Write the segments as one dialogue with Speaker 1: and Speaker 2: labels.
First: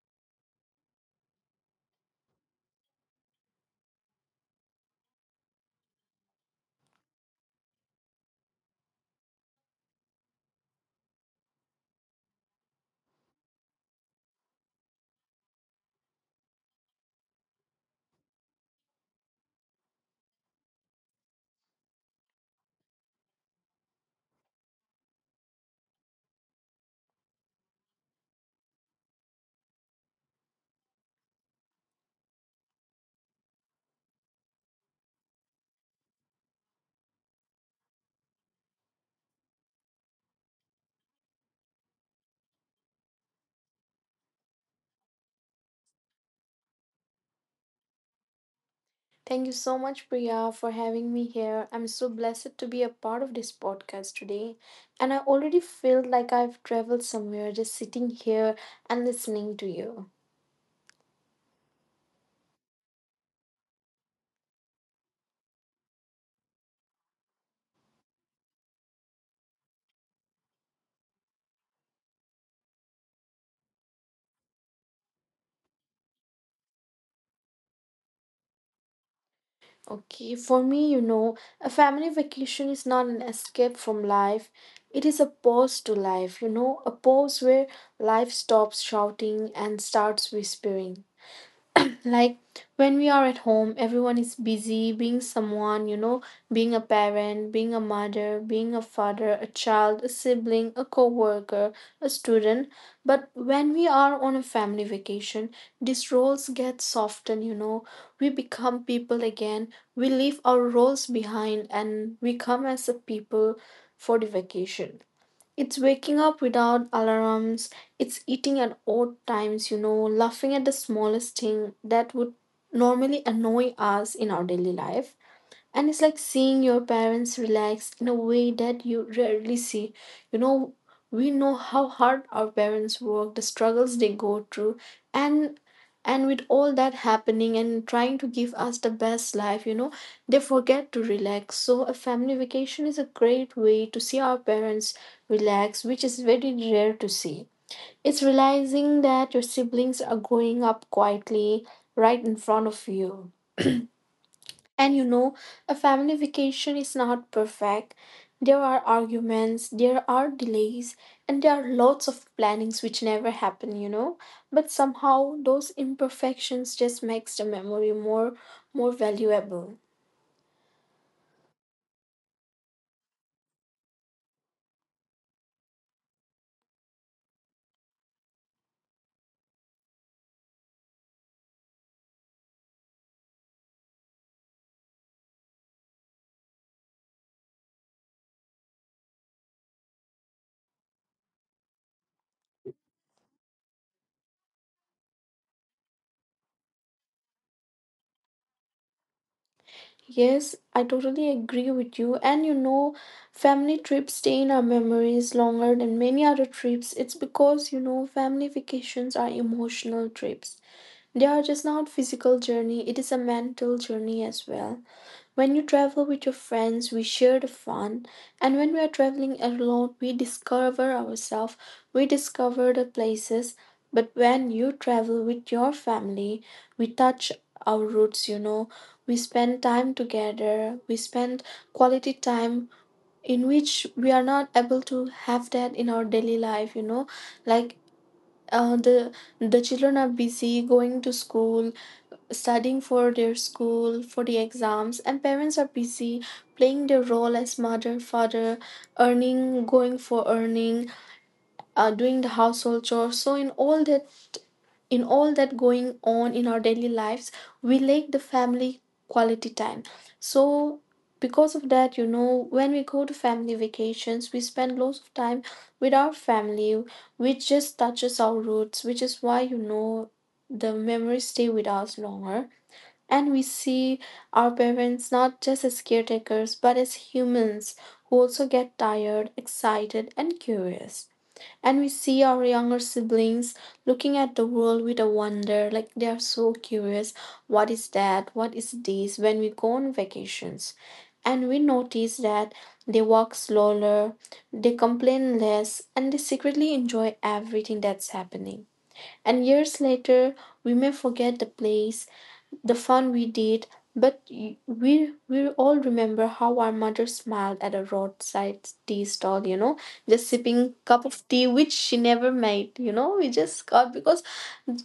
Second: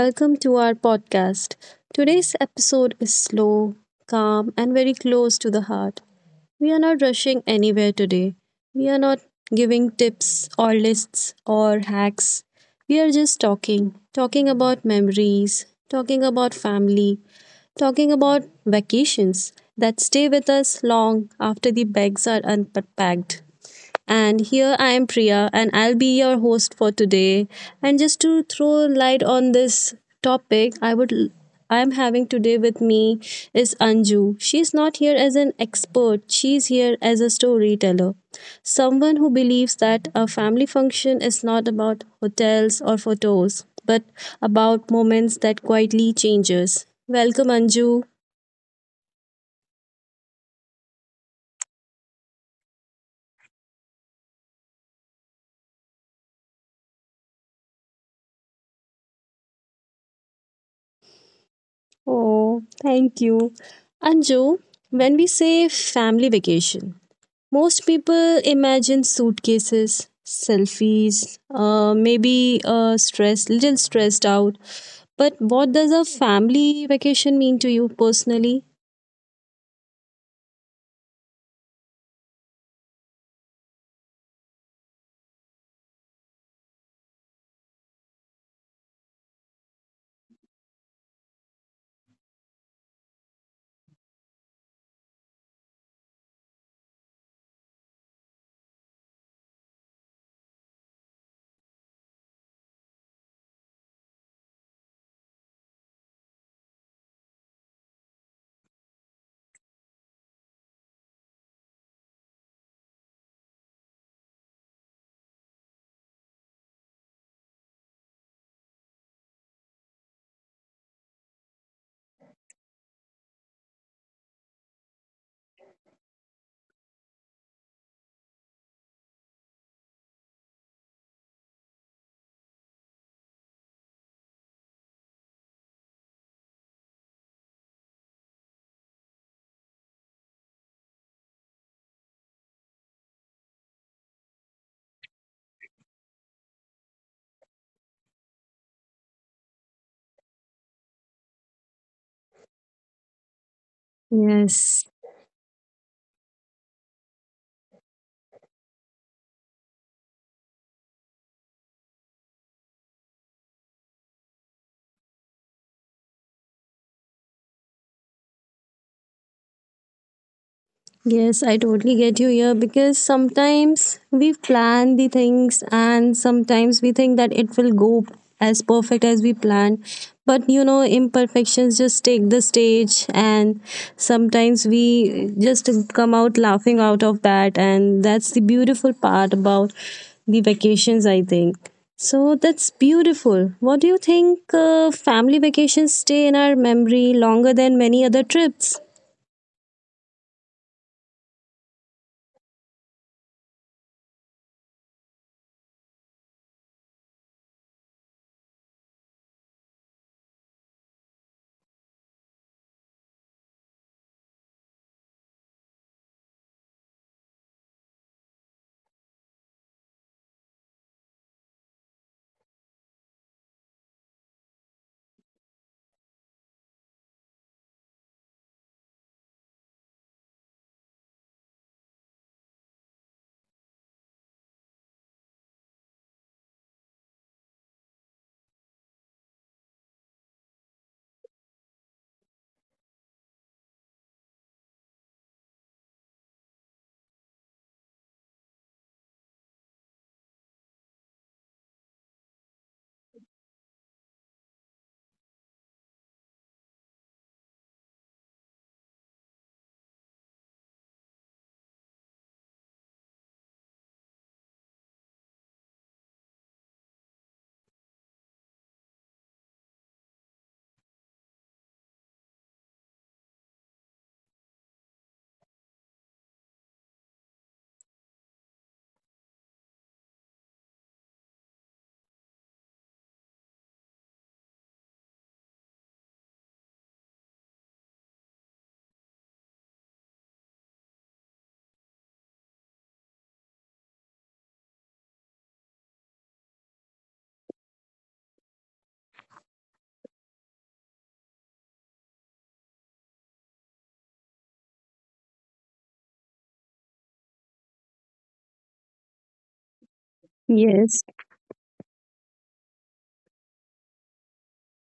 Speaker 1: welcome to our podcast. Today's episode is slow, calm, and very close to the heart. We are not rushing anywhere today. We are not giving tips or lists or hacks. We are just talking, talking about memories, talking about family, talking about vacations that stay with us long after the bags are unpacked. And here I am Priya, and I'll be your host for today. And just to throw light on this topic, I'm having today with me is Anju. She's not here as an expert, she's here as a storyteller. Someone who believes that a family function is not about hotels or photos, but about moments that quietly changes. Welcome Anju.
Speaker 2: Thank you so much, Priya, for having me here. I'm so blessed to be a part of this podcast today. And I already feel like I've traveled somewhere just sitting here and listening to you.
Speaker 1: Oh, thank you. Anju, when we say family vacation, most people imagine suitcases, selfies, maybe stress, little stressed out. But what does a family vacation mean to you personally?
Speaker 2: Okay, for me, a family vacation is not an escape from life. It is a pause to life, a pause where life stops shouting and starts whispering. Like when we are at home, everyone is busy being someone. Being a parent, being a mother, being a father, a child, a sibling, a co-worker, a student. But when we are on a family vacation, these roles get softened. We become people again. We leave our roles behind and we come as a people for the vacation. It's waking up without alarms. It's eating at odd times, laughing at the smallest thing that would normally annoy us in our daily life. And it's like seeing your parents relax in a way that you rarely see you know we know how hard our parents work, the struggles they go through. And and with all that happening and trying to give us the best life, they forget to relax. So a family vacation is a great way to see our parents relax, which is very rare to see. It's realizing that your siblings are growing up quietly right in front of you.
Speaker 1: Yes.
Speaker 2: And a family vacation is not perfect. There are arguments, there are delays, and there are lots of plannings which never happen. But somehow those imperfections just makes the memory more valuable.
Speaker 1: Yes, I totally get you here because sometimes we plan the things and sometimes we think that it will go as perfect as we planned. But you know, imperfections just take the stage, and sometimes we just come out laughing out of that. And that's the beautiful part about the vacations, I think. So that's beautiful. What do you think? Family vacations stay in our memory longer than many other trips?
Speaker 2: Yes, I totally agree with you. And family trips stay in our memories longer than many other trips. It's because, family vacations are emotional trips. They are just not physical journey, it is a mental journey as well. When you travel with your friends, we share the fun, and when we are traveling alone, we discover ourselves, we discover the places. But when you travel with your family, we touch our roots. We spend time together, we spend quality time in which we are not able to have that in our daily life. Like uh, the the children are busy going to school, studying for their school, for the exams, and parents are busy playing their role as mother, father, earning, going for earning, doing the household chores. So in all that going on in our daily lives, we lack the family quality time. So because of that, when we go to family vacations, we spend lots of time with our family, which just touches our roots, which is why the memories stay with us longer. And we see our parents not just as caretakers, but as humans who also get tired, excited, and curious. And we see our younger siblings looking at the world with a wonder, like they are so curious what is that, what is this, when we go on vacations. And we notice that they walk slower, they complain less, and they secretly enjoy everything that's happening. And years later, we may forget the place the fun we did, but we all remember how our mother smiled at a roadside tea stall, just sipping cup
Speaker 1: Yes.
Speaker 2: of tea which she never made, we just got because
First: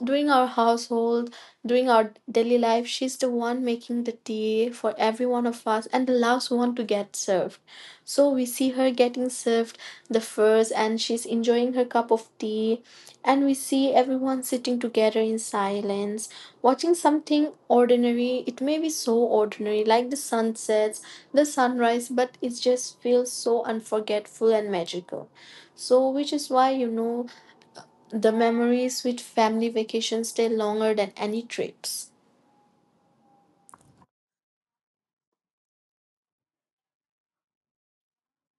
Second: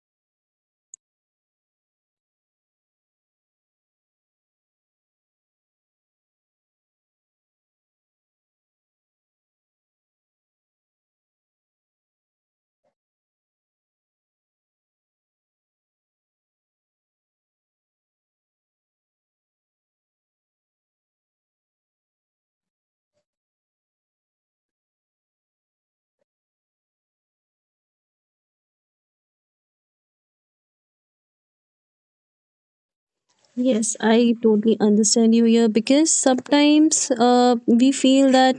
Speaker 2: during our household, during our daily life, she's the one making the tea for every one of us and the last one to get served. So we see her getting served the furs and she's enjoying her cup of tea. And we see everyone sitting together in silence, watching something ordinary. It may be so ordinary, like the sunsets, the sunrise, but it just feels so unforgettable and magical. So, which is why the memories with family vacations stay longer than any trips.
Speaker 1: Yes, I totally understand you here because sometimes we feel that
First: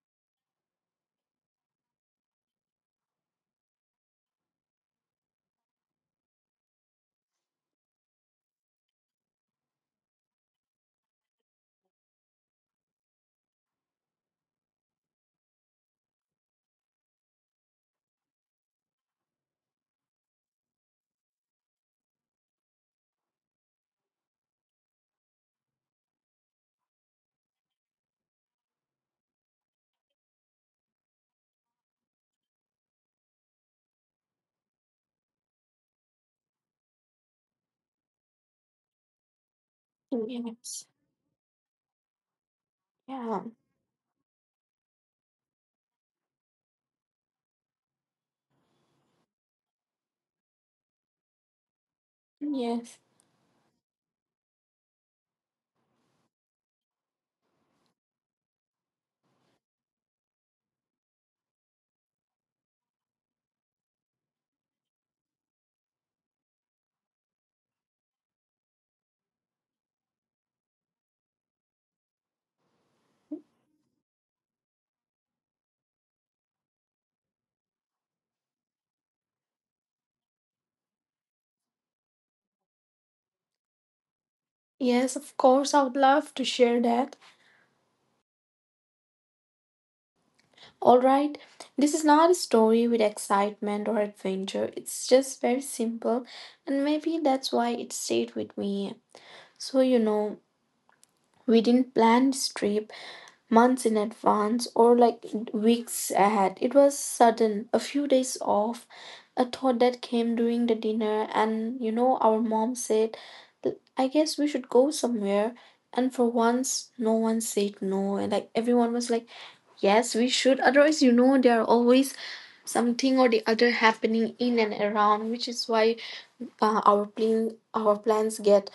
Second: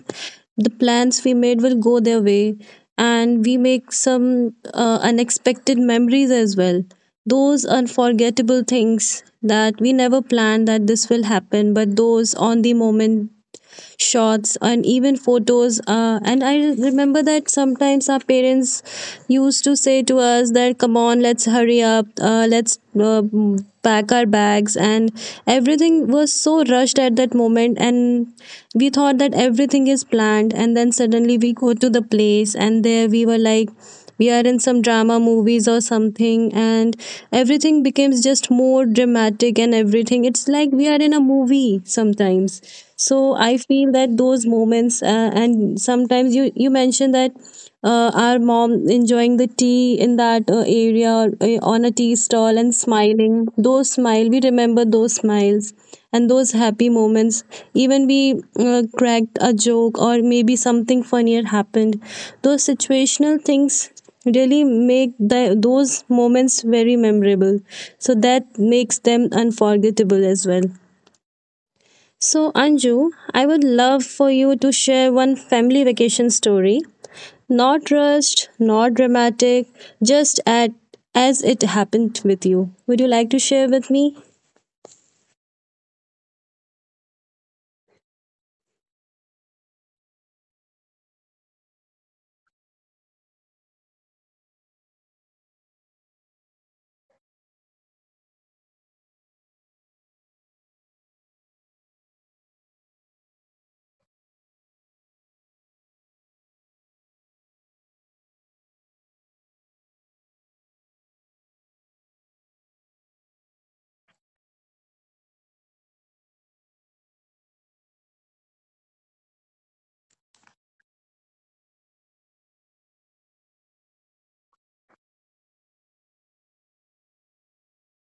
Speaker 1: the plans we made will go their way, and we make some unexpected memories as well. Those unforgettable things that we never planned that this will happen, but those on the moment shots and even photos and I remember that sometimes our parents used to say to us that come on, let's hurry up, let's pack our bags, and everything was so rushed at that moment, and we thought that everything is planned, and then suddenly we go to the place and there we were like we are in some drama movies or something, and everything becomes just more dramatic and everything, it's like we
Speaker 2: Yes.
Speaker 1: are in a movie sometimes. So
Speaker 2: Yeah.
Speaker 1: I feel that those moments, and sometimes you mentioned that our mom enjoying the tea in that area, or on a tea stall
Speaker 2: Yes.
Speaker 1: and smiling those smile, we remember those smiles and those happy moments, even we cracked a joke or maybe something funnier happened, those situational things really make those moments very memorable, so that makes them unforgettable as well. So Anju, I would love for you to share one family vacation story, not rushed, not dramatic, just at as it happened with you. Would you like to share with me?
Speaker 2: Yes, of course, I would love to share that. Alright, this is not a story with excitement or adventure. It's just very simple, and maybe that's why it stayed with me. So, we didn't plan this trip, months in advance or like weeks ahead. It was sudden, a few days off, a thought that came during the dinner, and our mom said, I guess we should go somewhere. And for once, no one said no, and like everyone was like, yes, we should. Otherwise, there are always something or the other happening in and around, which is why our plans get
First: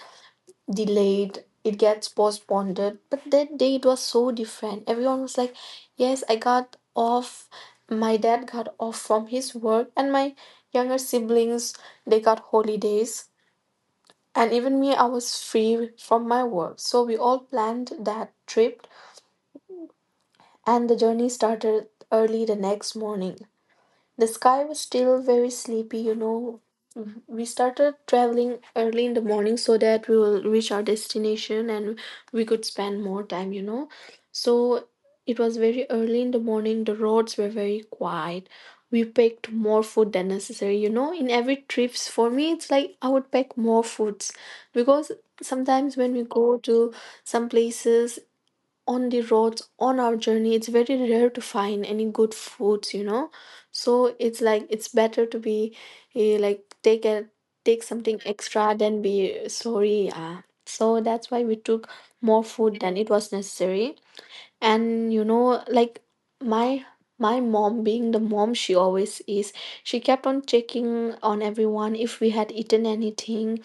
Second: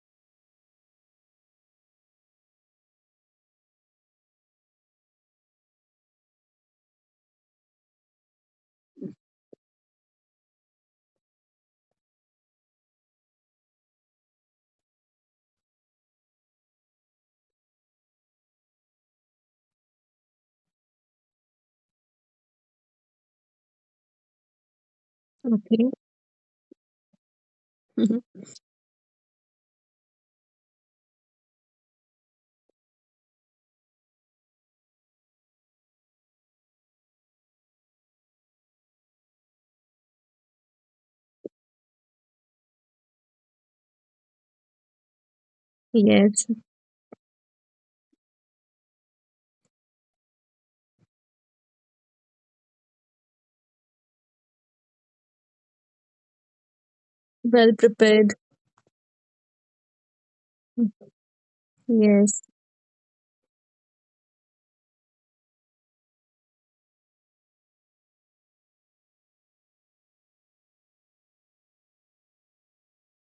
Speaker 2: delayed, it gets postponed. But that day it was so different, everyone was like, yes, I got off, my dad got off from his work, and my younger siblings they got holidays, and even me I was free from my work, so we all planned that trip. And the journey started early the next morning. The sky was still very
Speaker 1: Okay.
Speaker 2: sleepy. We started
Speaker 1: Mhm.
Speaker 2: traveling early in the morning so that we will reach our destination and we could spend more time. So it was very early in the morning, the roads were very quiet. We packed more food than necessary. In every trips for me it's like I would pack more foods, because sometimes when we
Speaker 1: Yes.
Speaker 2: go to some places on the roads on our journey it's very rare to find any good foods. So it's like it's better to be like
Speaker 1: Well
Speaker 2: take something
Speaker 1: prepared.
Speaker 2: extra than be sorry. Yeah. So that's why we took more
Speaker 1: Yes.
Speaker 2: food than it was necessary. And like my my mom being the mom she always is, she kept on checking on everyone if we had eaten anything,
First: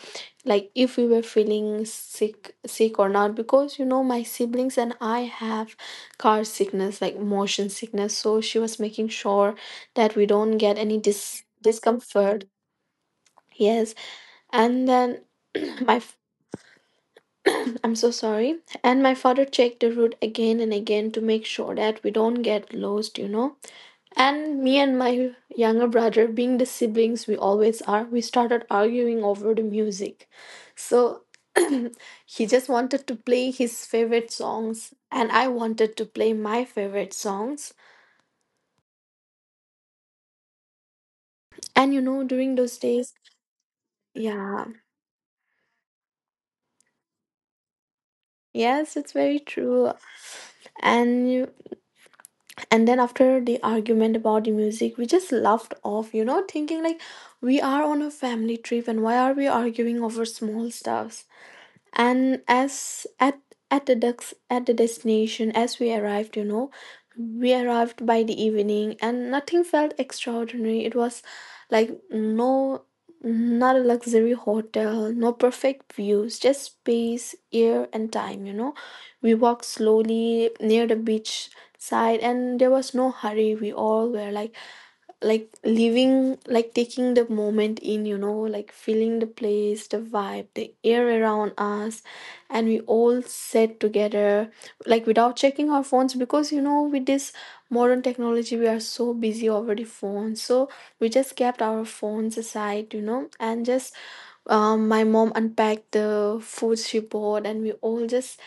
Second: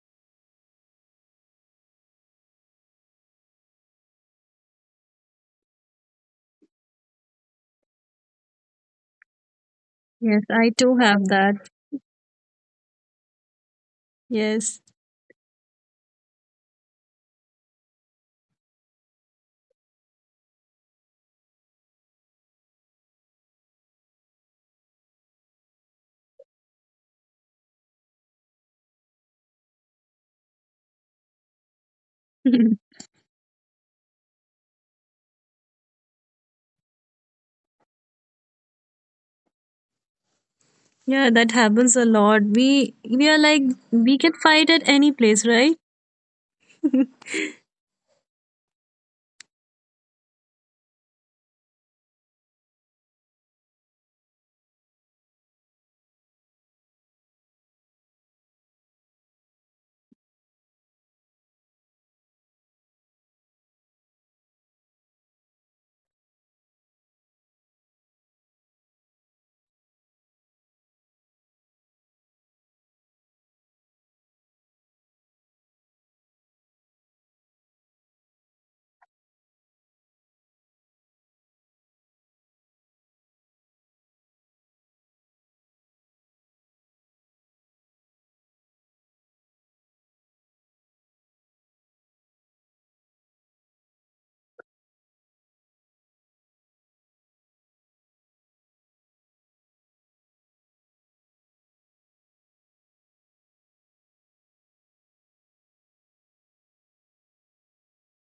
Speaker 2: like if we were feeling sick or not, because my siblings and I have car sickness, like motion sickness, so she was making sure that we don't
Speaker 1: Yes.
Speaker 2: get
Speaker 1: I
Speaker 2: any
Speaker 1: too have that.
Speaker 2: discomfort. Yes. And
Speaker 1: Yes.
Speaker 2: then my I'm so sorry. And my father checked the route again and again to make sure that we don't get lost. And me and my younger brother, being the siblings we always are, we started arguing over the music. So he just wanted to play his favorite songs, and I wanted to play my favorite songs.
Speaker 1: Yeah, that
Speaker 2: And
Speaker 1: happens a
Speaker 2: during
Speaker 1: lot.
Speaker 2: those days,
Speaker 1: We are like, we can
Speaker 2: yeah,
Speaker 1: fight at any place, right?
Speaker 2: yes, it's very true. And you. And then after the argument about the music we just laughed off, thinking like we are on a family trip and why are we arguing over small stuffs. And as at the dex- at the destination as we arrived, we arrived by the evening, and nothing felt extraordinary. It was like, no, not a luxury hotel, no perfect views, just space, air and time. We walked slowly near the beach side, and there was no hurry, we all were like living, like taking the moment in, like feeling the place, the vibe, the air around us. And we all sat together, like without checking our phones, because with this modern technology we are so busy over the phone. So we just kept our phones aside and just my mom unpacked the food she bought, and we all just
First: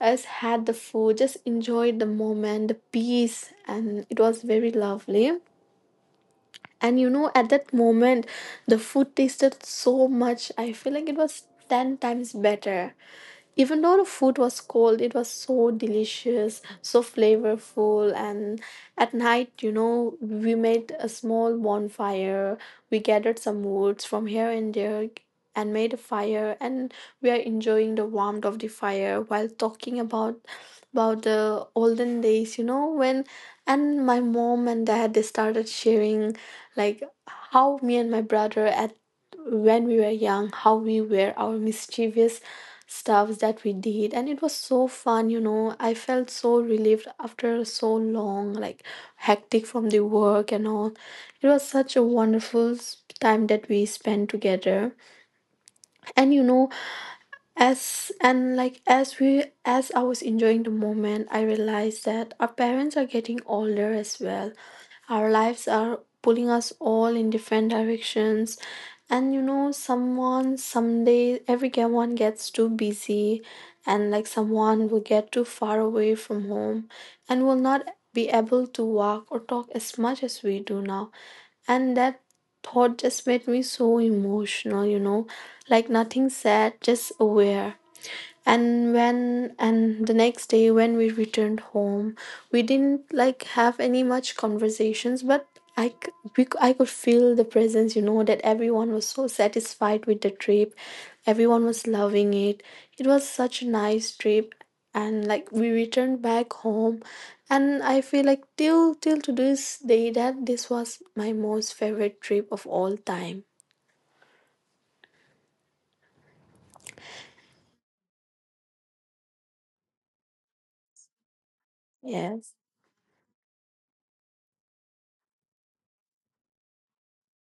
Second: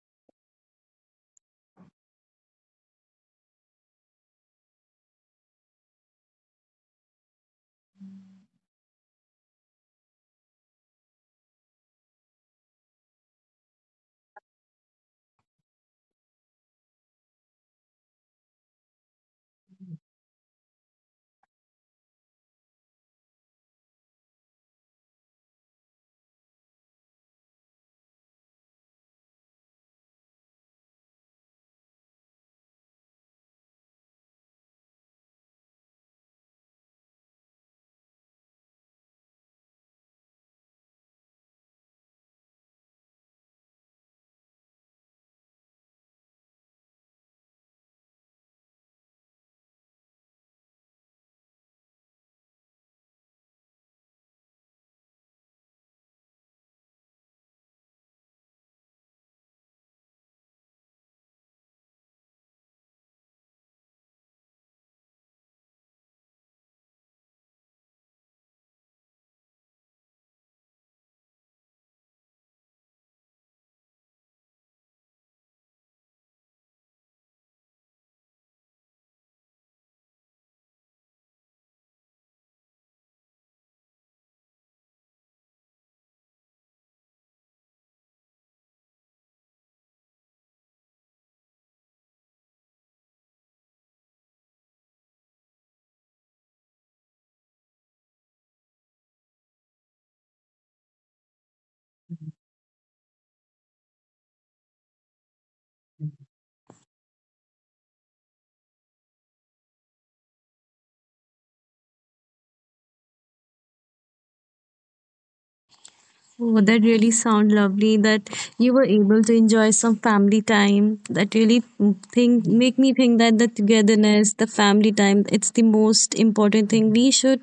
Speaker 2: us had the food, just enjoyed the moment, the peace, and it was very lovely. And at that moment, the food tasted so much. I feel like it was 10 times better, even though the food was cold, it was so delicious, so flavorful. And at night, we made a small bonfire, we gathered some woods from here and there and made a fire, and we are enjoying the warmth of the fire while talking about the olden days, you know when and my mom and dad they started sharing like how me and my brother at when we were young how we were our mischievous stuffs that we did. And it was so fun. I felt so relieved after so long, like hectic from the work and all. It was such a wonderful time that we spent together. And as and like as we as I was enjoying the moment, I realized that our parents are getting older as well, our lives are pulling us all in different directions. And someone someday, every one gets too busy, and like someone will get too far away from home and will not be able to walk or talk as much as we do now. And that thought just made me so emotional, you know, like nothing sad, just aware. And the next day when we returned home, we didn't like have any much conversations, but I c- we, c- I could feel the presence, you know, that everyone was so satisfied with the trip. Everyone was loving it. It was such a nice trip. And like we returned back home, and I feel like till to this day that this was my most favorite trip of all time.
Speaker 1: Oh, that really sound lovely that you were able to enjoy some family time. That really think
Speaker 2: Yes.
Speaker 1: make me think that the togetherness, the family time, it's the most important thing we should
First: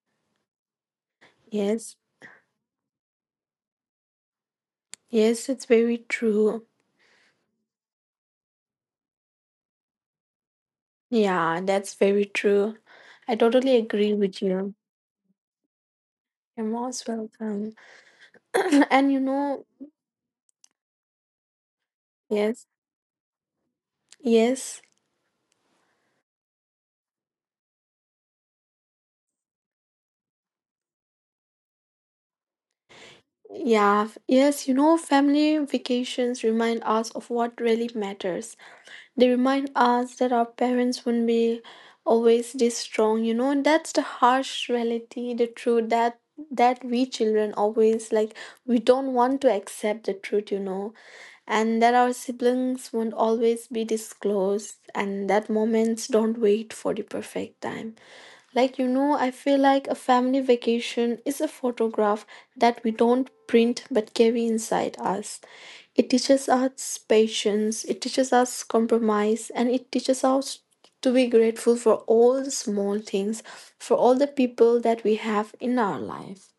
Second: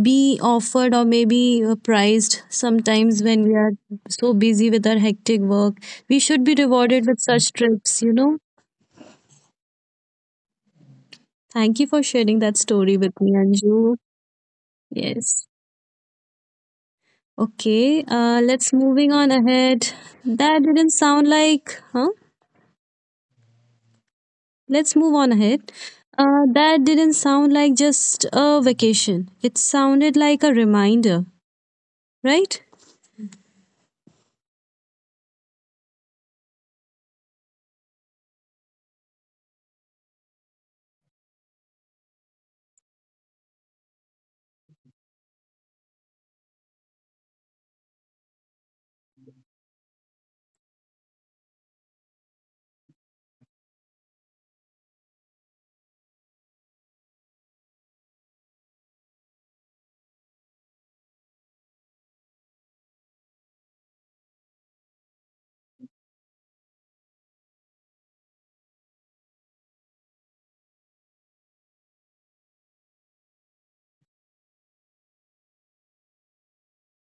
Speaker 1: be offered or maybe
Speaker 2: Yes.
Speaker 1: prized sometimes when we are so busy with our hectic
Speaker 2: Yes, it's
Speaker 1: work.
Speaker 2: very
Speaker 1: We should be
Speaker 2: true.
Speaker 1: rewarded with such trips, you know.
Speaker 2: Yeah,
Speaker 1: Thank you
Speaker 2: that's
Speaker 1: for
Speaker 2: very
Speaker 1: sharing that
Speaker 2: true.
Speaker 1: story with me,
Speaker 2: I totally
Speaker 1: Anju.
Speaker 2: agree with you.
Speaker 1: Yes.
Speaker 2: You're most welcome.
Speaker 1: Okay, let's moving
Speaker 2: And you
Speaker 1: on
Speaker 2: know,
Speaker 1: ahead. That didn't sound like, huh?
Speaker 2: yes, yes,
Speaker 1: Let's move on ahead. That didn't sound like just a vacation. It sounded like a reminder, right?
Speaker 2: yes, you know, family vacations remind us of what really matters. They remind us that our parents wouldn't be always this strong, you know, and that's the harsh reality, the truth that we children always like, we don't want to accept the truth, you know. And that our siblings won't always be disclosed and that moments don't wait for the perfect time. Like, you know, I feel like a family vacation is a photograph that we don't print but carry inside us. It teaches us patience, it teaches us compromise, and it teaches us to be grateful for all the small things, for all the people that we have in our life.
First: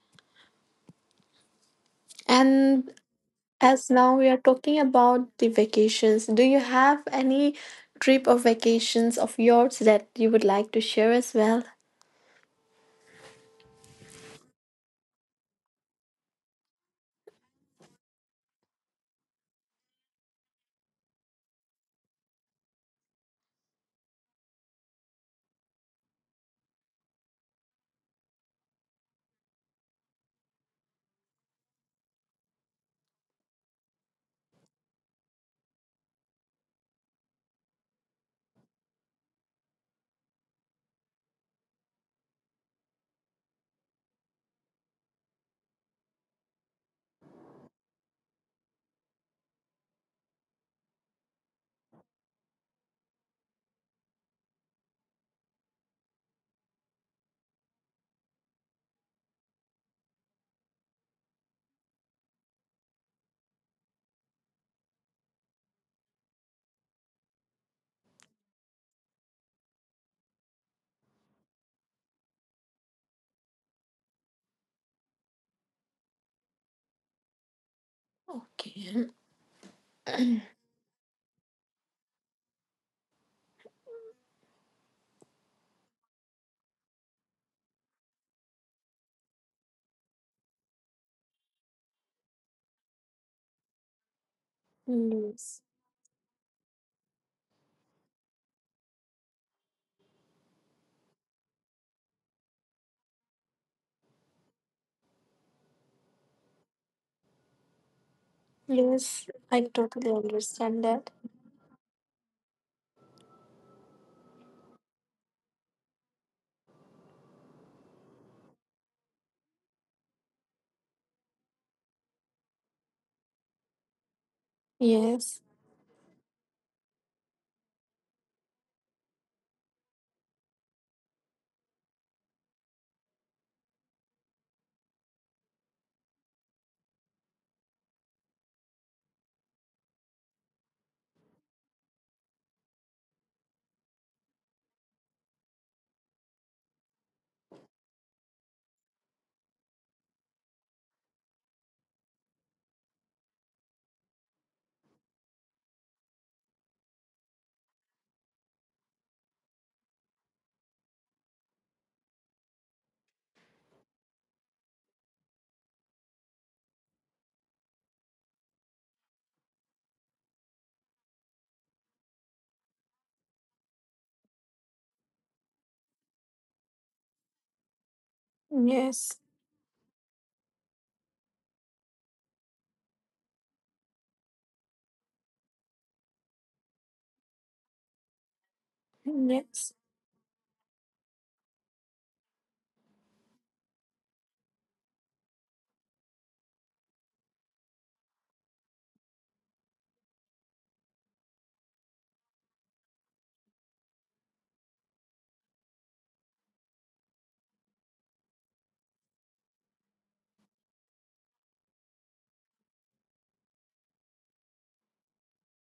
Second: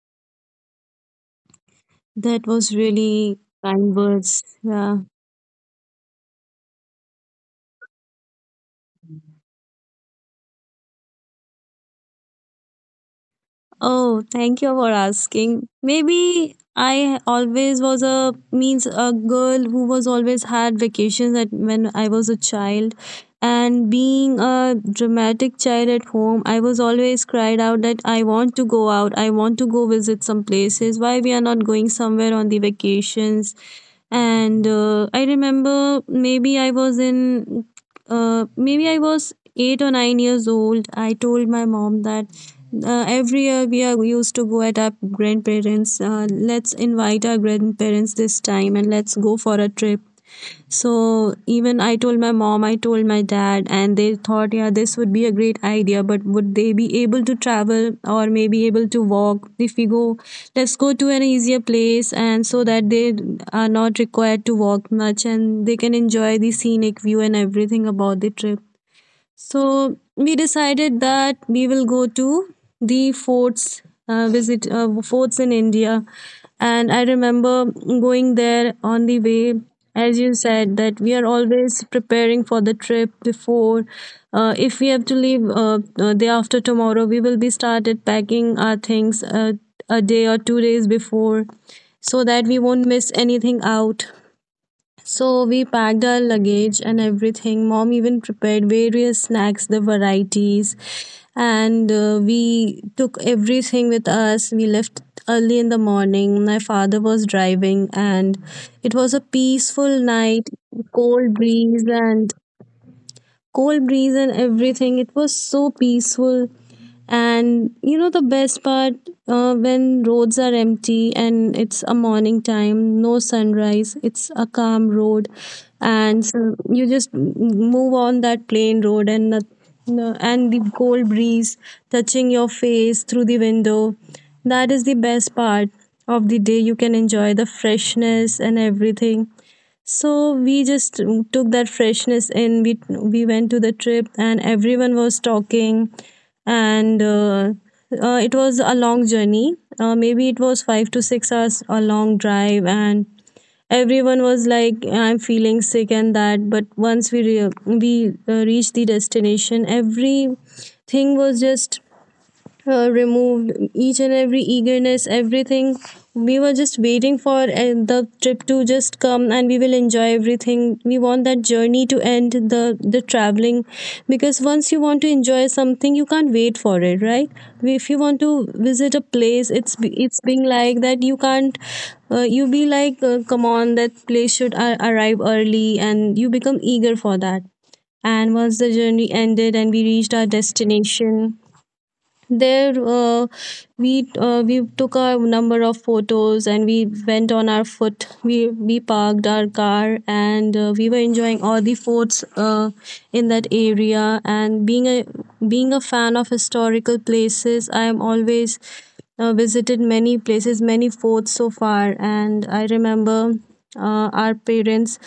Speaker 1: That was
Speaker 2: And
Speaker 1: really
Speaker 2: as
Speaker 1: kind
Speaker 2: now we are
Speaker 1: words.
Speaker 2: talking
Speaker 1: Yeah.
Speaker 2: about the vacations, do you have any trip or vacations of yours that you would like to share as well?
Speaker 1: Oh, thank you for asking. Maybe I always was a means a girl who was always had vacations at when I was a child. And being a dramatic child at home, I was always cried out that I want to go out, I want to go visit some places. Why we are not going somewhere on the vacations? And I remember maybe I was 8 or 9 years old. I told my mom that every year we are used to go at our grandparents. Let's invite our grandparents this time and let's go for a trip. So even I told my mom, I told my dad, and they thought, yeah, this would be a great idea. But would they be able to travel or maybe able to walk? If we go, let's go to an easier place, and so that they are not required to walk much and they can enjoy the scenic view and everything about the trip. So we decided that we will go to the forts, visit forts in India. And I remember going there on
Speaker 2: Okay.
Speaker 1: the way, as you said, that we are always preparing for the trip before. If we have to leave day after tomorrow, we will be started packing our things, a day or 2 days before, so that we won't miss anything out.
Speaker 2: Yes.
Speaker 1: So we packed our luggage and everything. Mom even prepared various snacks, the varieties, and we took everything with us. We left early in the morning. My father was driving, and
Speaker 2: Yes, I
Speaker 1: it was a
Speaker 2: totally
Speaker 1: peaceful
Speaker 2: understand that.
Speaker 1: night, cold breeze, and everything. It was so peaceful. And you know the best part, when roads are empty and it's a morning time, no sunrise, it's a
Speaker 2: Yes.
Speaker 1: calm road, and so you just move on that plain road and the cold breeze touching your face through the window. That is the best part of the day. You can enjoy the freshness and everything. So we just took that freshness in. We went to the trip and everyone was talking, and it was a long journey, maybe it was 5 to 6 hours a long drive, and everyone was like, I'm feeling sick and that. But once we reached the destination, everything was just removed, each and every eagerness, everything. We were just waiting for the trip to just come, and we will enjoy everything. We want that journey to end, the traveling, because once you want to enjoy something, you can't wait for it, right? If you want to
Speaker 2: Yes.
Speaker 1: visit a place, it's being like that. You can't. You be like, come on, that place should arrive early, and you become eager for that. And once the journey
Speaker 2: Yes.
Speaker 1: ended and we reached our destination, there we took a number of photos, and we went on our foot. We parked our car and we were enjoying all the forts in that area. And being a fan of historical places, I am always visited many places, many forts so far. And I remember our parents,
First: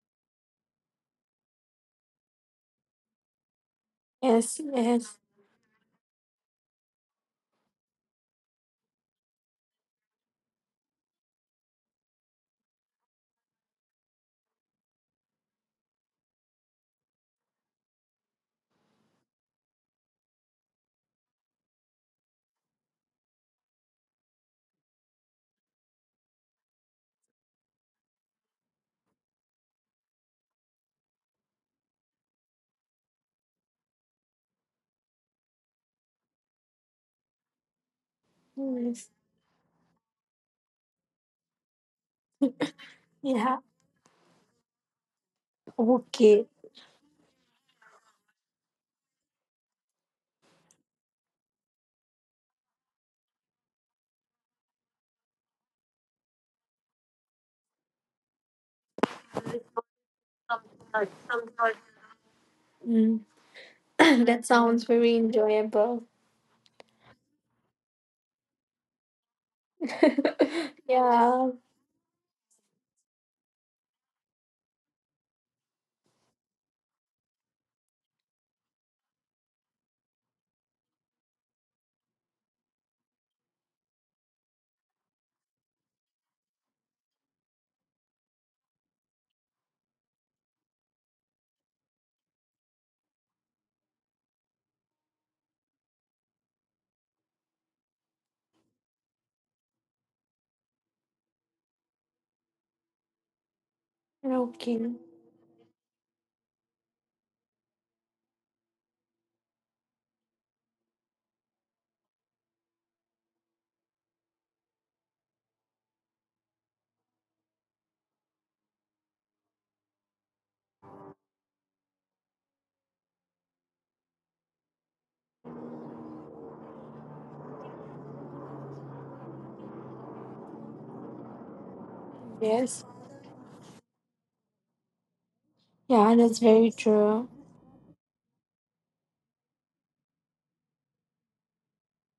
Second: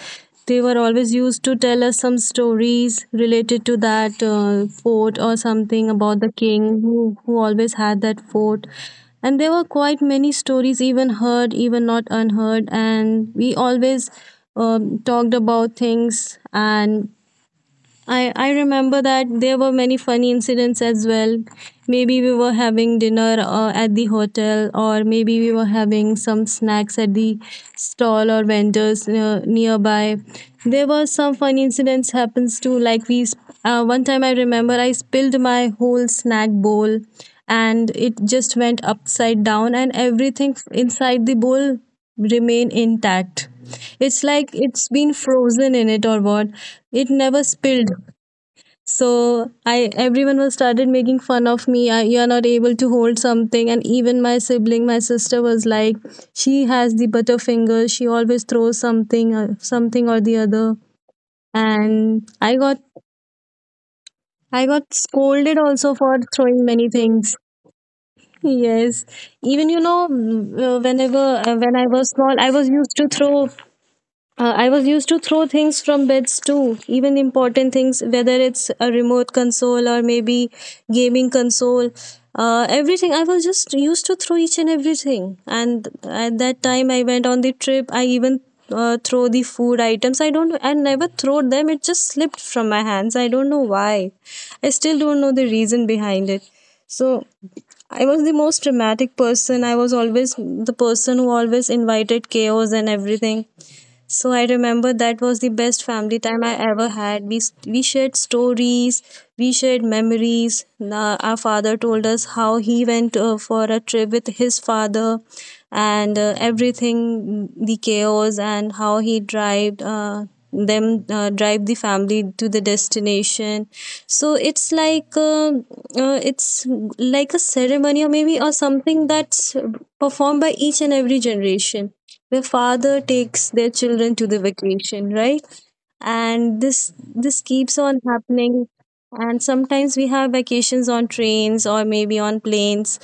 Speaker 1: they were always used to tell us some stories related to that
Speaker 2: Yes. Yes.
Speaker 1: fort or something about the king who always had that fort. And there were quite many stories, even heard, even not unheard. And we always talked about things. And I remember that there were many funny incidents as well. Maybe we were having dinner at the hotel, or maybe we were having some snacks at the stall or vendors nearby. There were some funny incidents happens too. One time I remember I spilled my whole snack bowl, and it just
Speaker 2: Yes.
Speaker 1: went upside down, and everything inside the bowl remain
Speaker 2: Yeah.
Speaker 1: intact. It's like it's been frozen in it or
Speaker 2: Okay.
Speaker 1: what. It never spilled. So I everyone was started making fun of me. I, you are not able to hold something, and even my sibling, my sister was like, she has the butterfinger. She always throws something, something or the other. And
Speaker 2: Mm. That
Speaker 1: I
Speaker 2: sounds
Speaker 1: got
Speaker 2: very
Speaker 1: scolded also
Speaker 2: enjoyable.
Speaker 1: for throwing many things. Yes, even you know, whenever
Speaker 2: Yeah.
Speaker 1: when I was small, I was used to throw things from beds too, even important things, whether it's a remote console or maybe gaming console. Everything. I was just used to throw each and everything. And at that time, I went on the trip. I even throw the food items. I don't. I never throw them. It just slipped from my hands. I don't know why. I still don't know the reason behind it. So I was the most dramatic person. I was always the person who always invited chaos and everything. So I remember
Speaker 2: Okay.
Speaker 1: that was the best family time I ever had. We shared stories, we shared memories. Our father told us how he went for a trip with his father, and everything, the chaos, and how he drive them drive the family to the destination. So it's like a ceremony or maybe or something that's performed by each and every generation, the father takes
Speaker 2: Yes.
Speaker 1: their children to the vacation, right? And this
Speaker 2: Yeah, that's
Speaker 1: this
Speaker 2: very
Speaker 1: keeps on
Speaker 2: true.
Speaker 1: happening, and sometimes we have vacations on trains or maybe on planes,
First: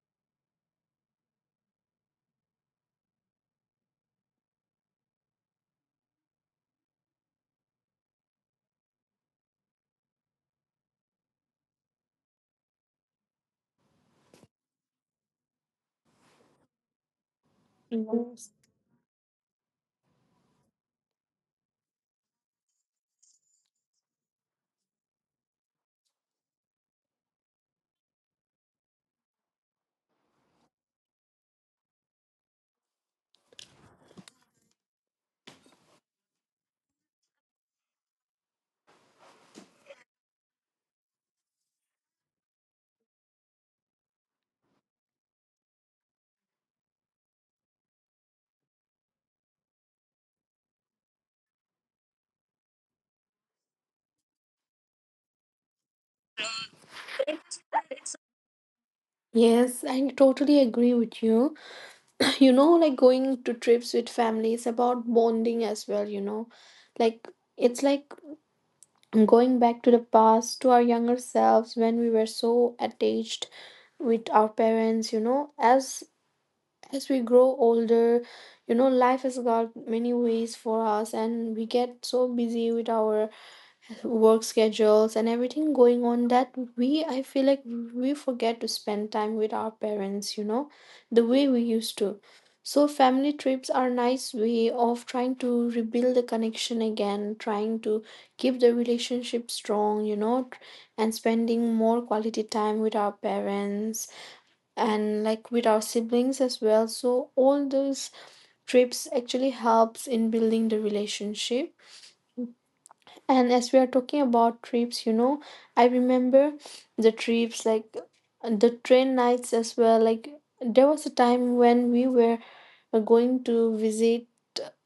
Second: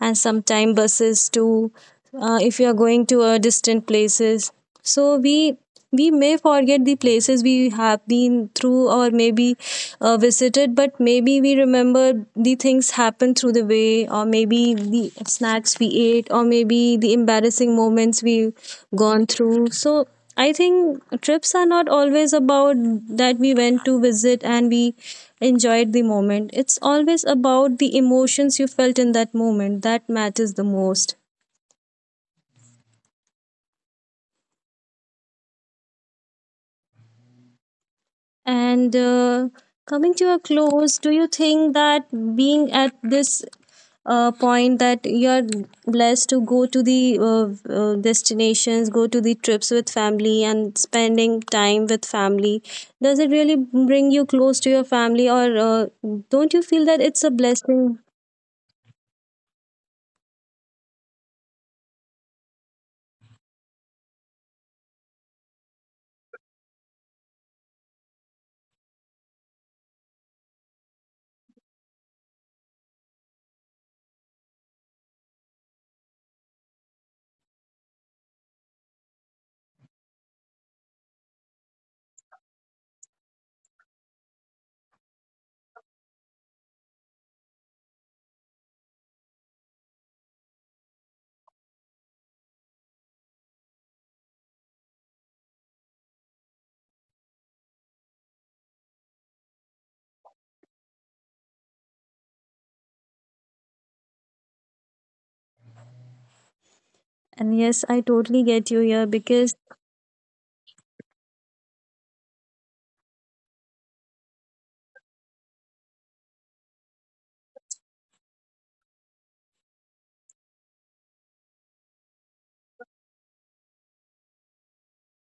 Speaker 1: and sometimes buses too if you are going to distant places. So we may forget the places we have been through, or maybe visited, but maybe we remember the things happened through the way, or maybe the snacks we ate, or maybe the embarrassing moments we
Speaker 2: Yes.
Speaker 1: gone through. So I think trips are not always about that we went to visit and we enjoyed the moment. It's always about the emotions you felt in that moment that matters the most. And Coming to a close, do you think that being at this point that you're blessed to go to the destinations, go to the trips with family and spending time with family, does it really bring you close to your family, or don't you feel that it's a blessing?
Speaker 2: Yes, I totally agree with you. You know, like going to trips with family is about bonding as well, you know. Like, it's like going back to the past to our younger selves when we were so attached with our parents, you know. As we grow older, you know, life has got many ways for us and we get so busy with our work schedules and everything going on that we I feel like we forget to spend time with our parents, you know, the way we used to. So family trips are nice way of trying to rebuild the connection again, trying to keep the relationship strong, you know, and spending more quality time with our parents and like with our siblings as well.
Speaker 1: And
Speaker 2: So
Speaker 1: yes, I
Speaker 2: all
Speaker 1: totally
Speaker 2: those
Speaker 1: get you here,
Speaker 2: trips
Speaker 1: because
Speaker 2: actually helps in building the relationship. And as we are talking about trips, you know, I remember the trips like the train nights as well. Like, there was a time when we were going to visit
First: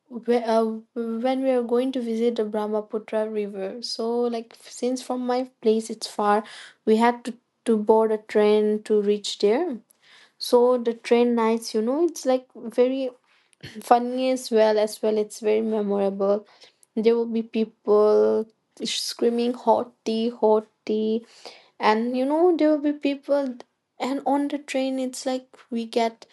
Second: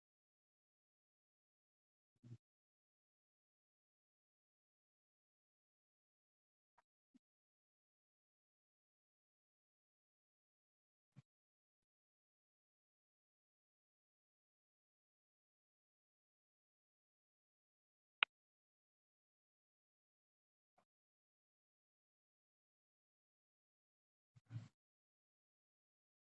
Speaker 2: whe- uh, when we were going to visit the Brahmaputra River. So like, since from my place it's far, we had to board a train to reach there. So the train nights, you know, it's like very funny as well. It's very memorable. There will be people screaming hot tea, hot tea. And you know, there will be people. And on the train, it's like we get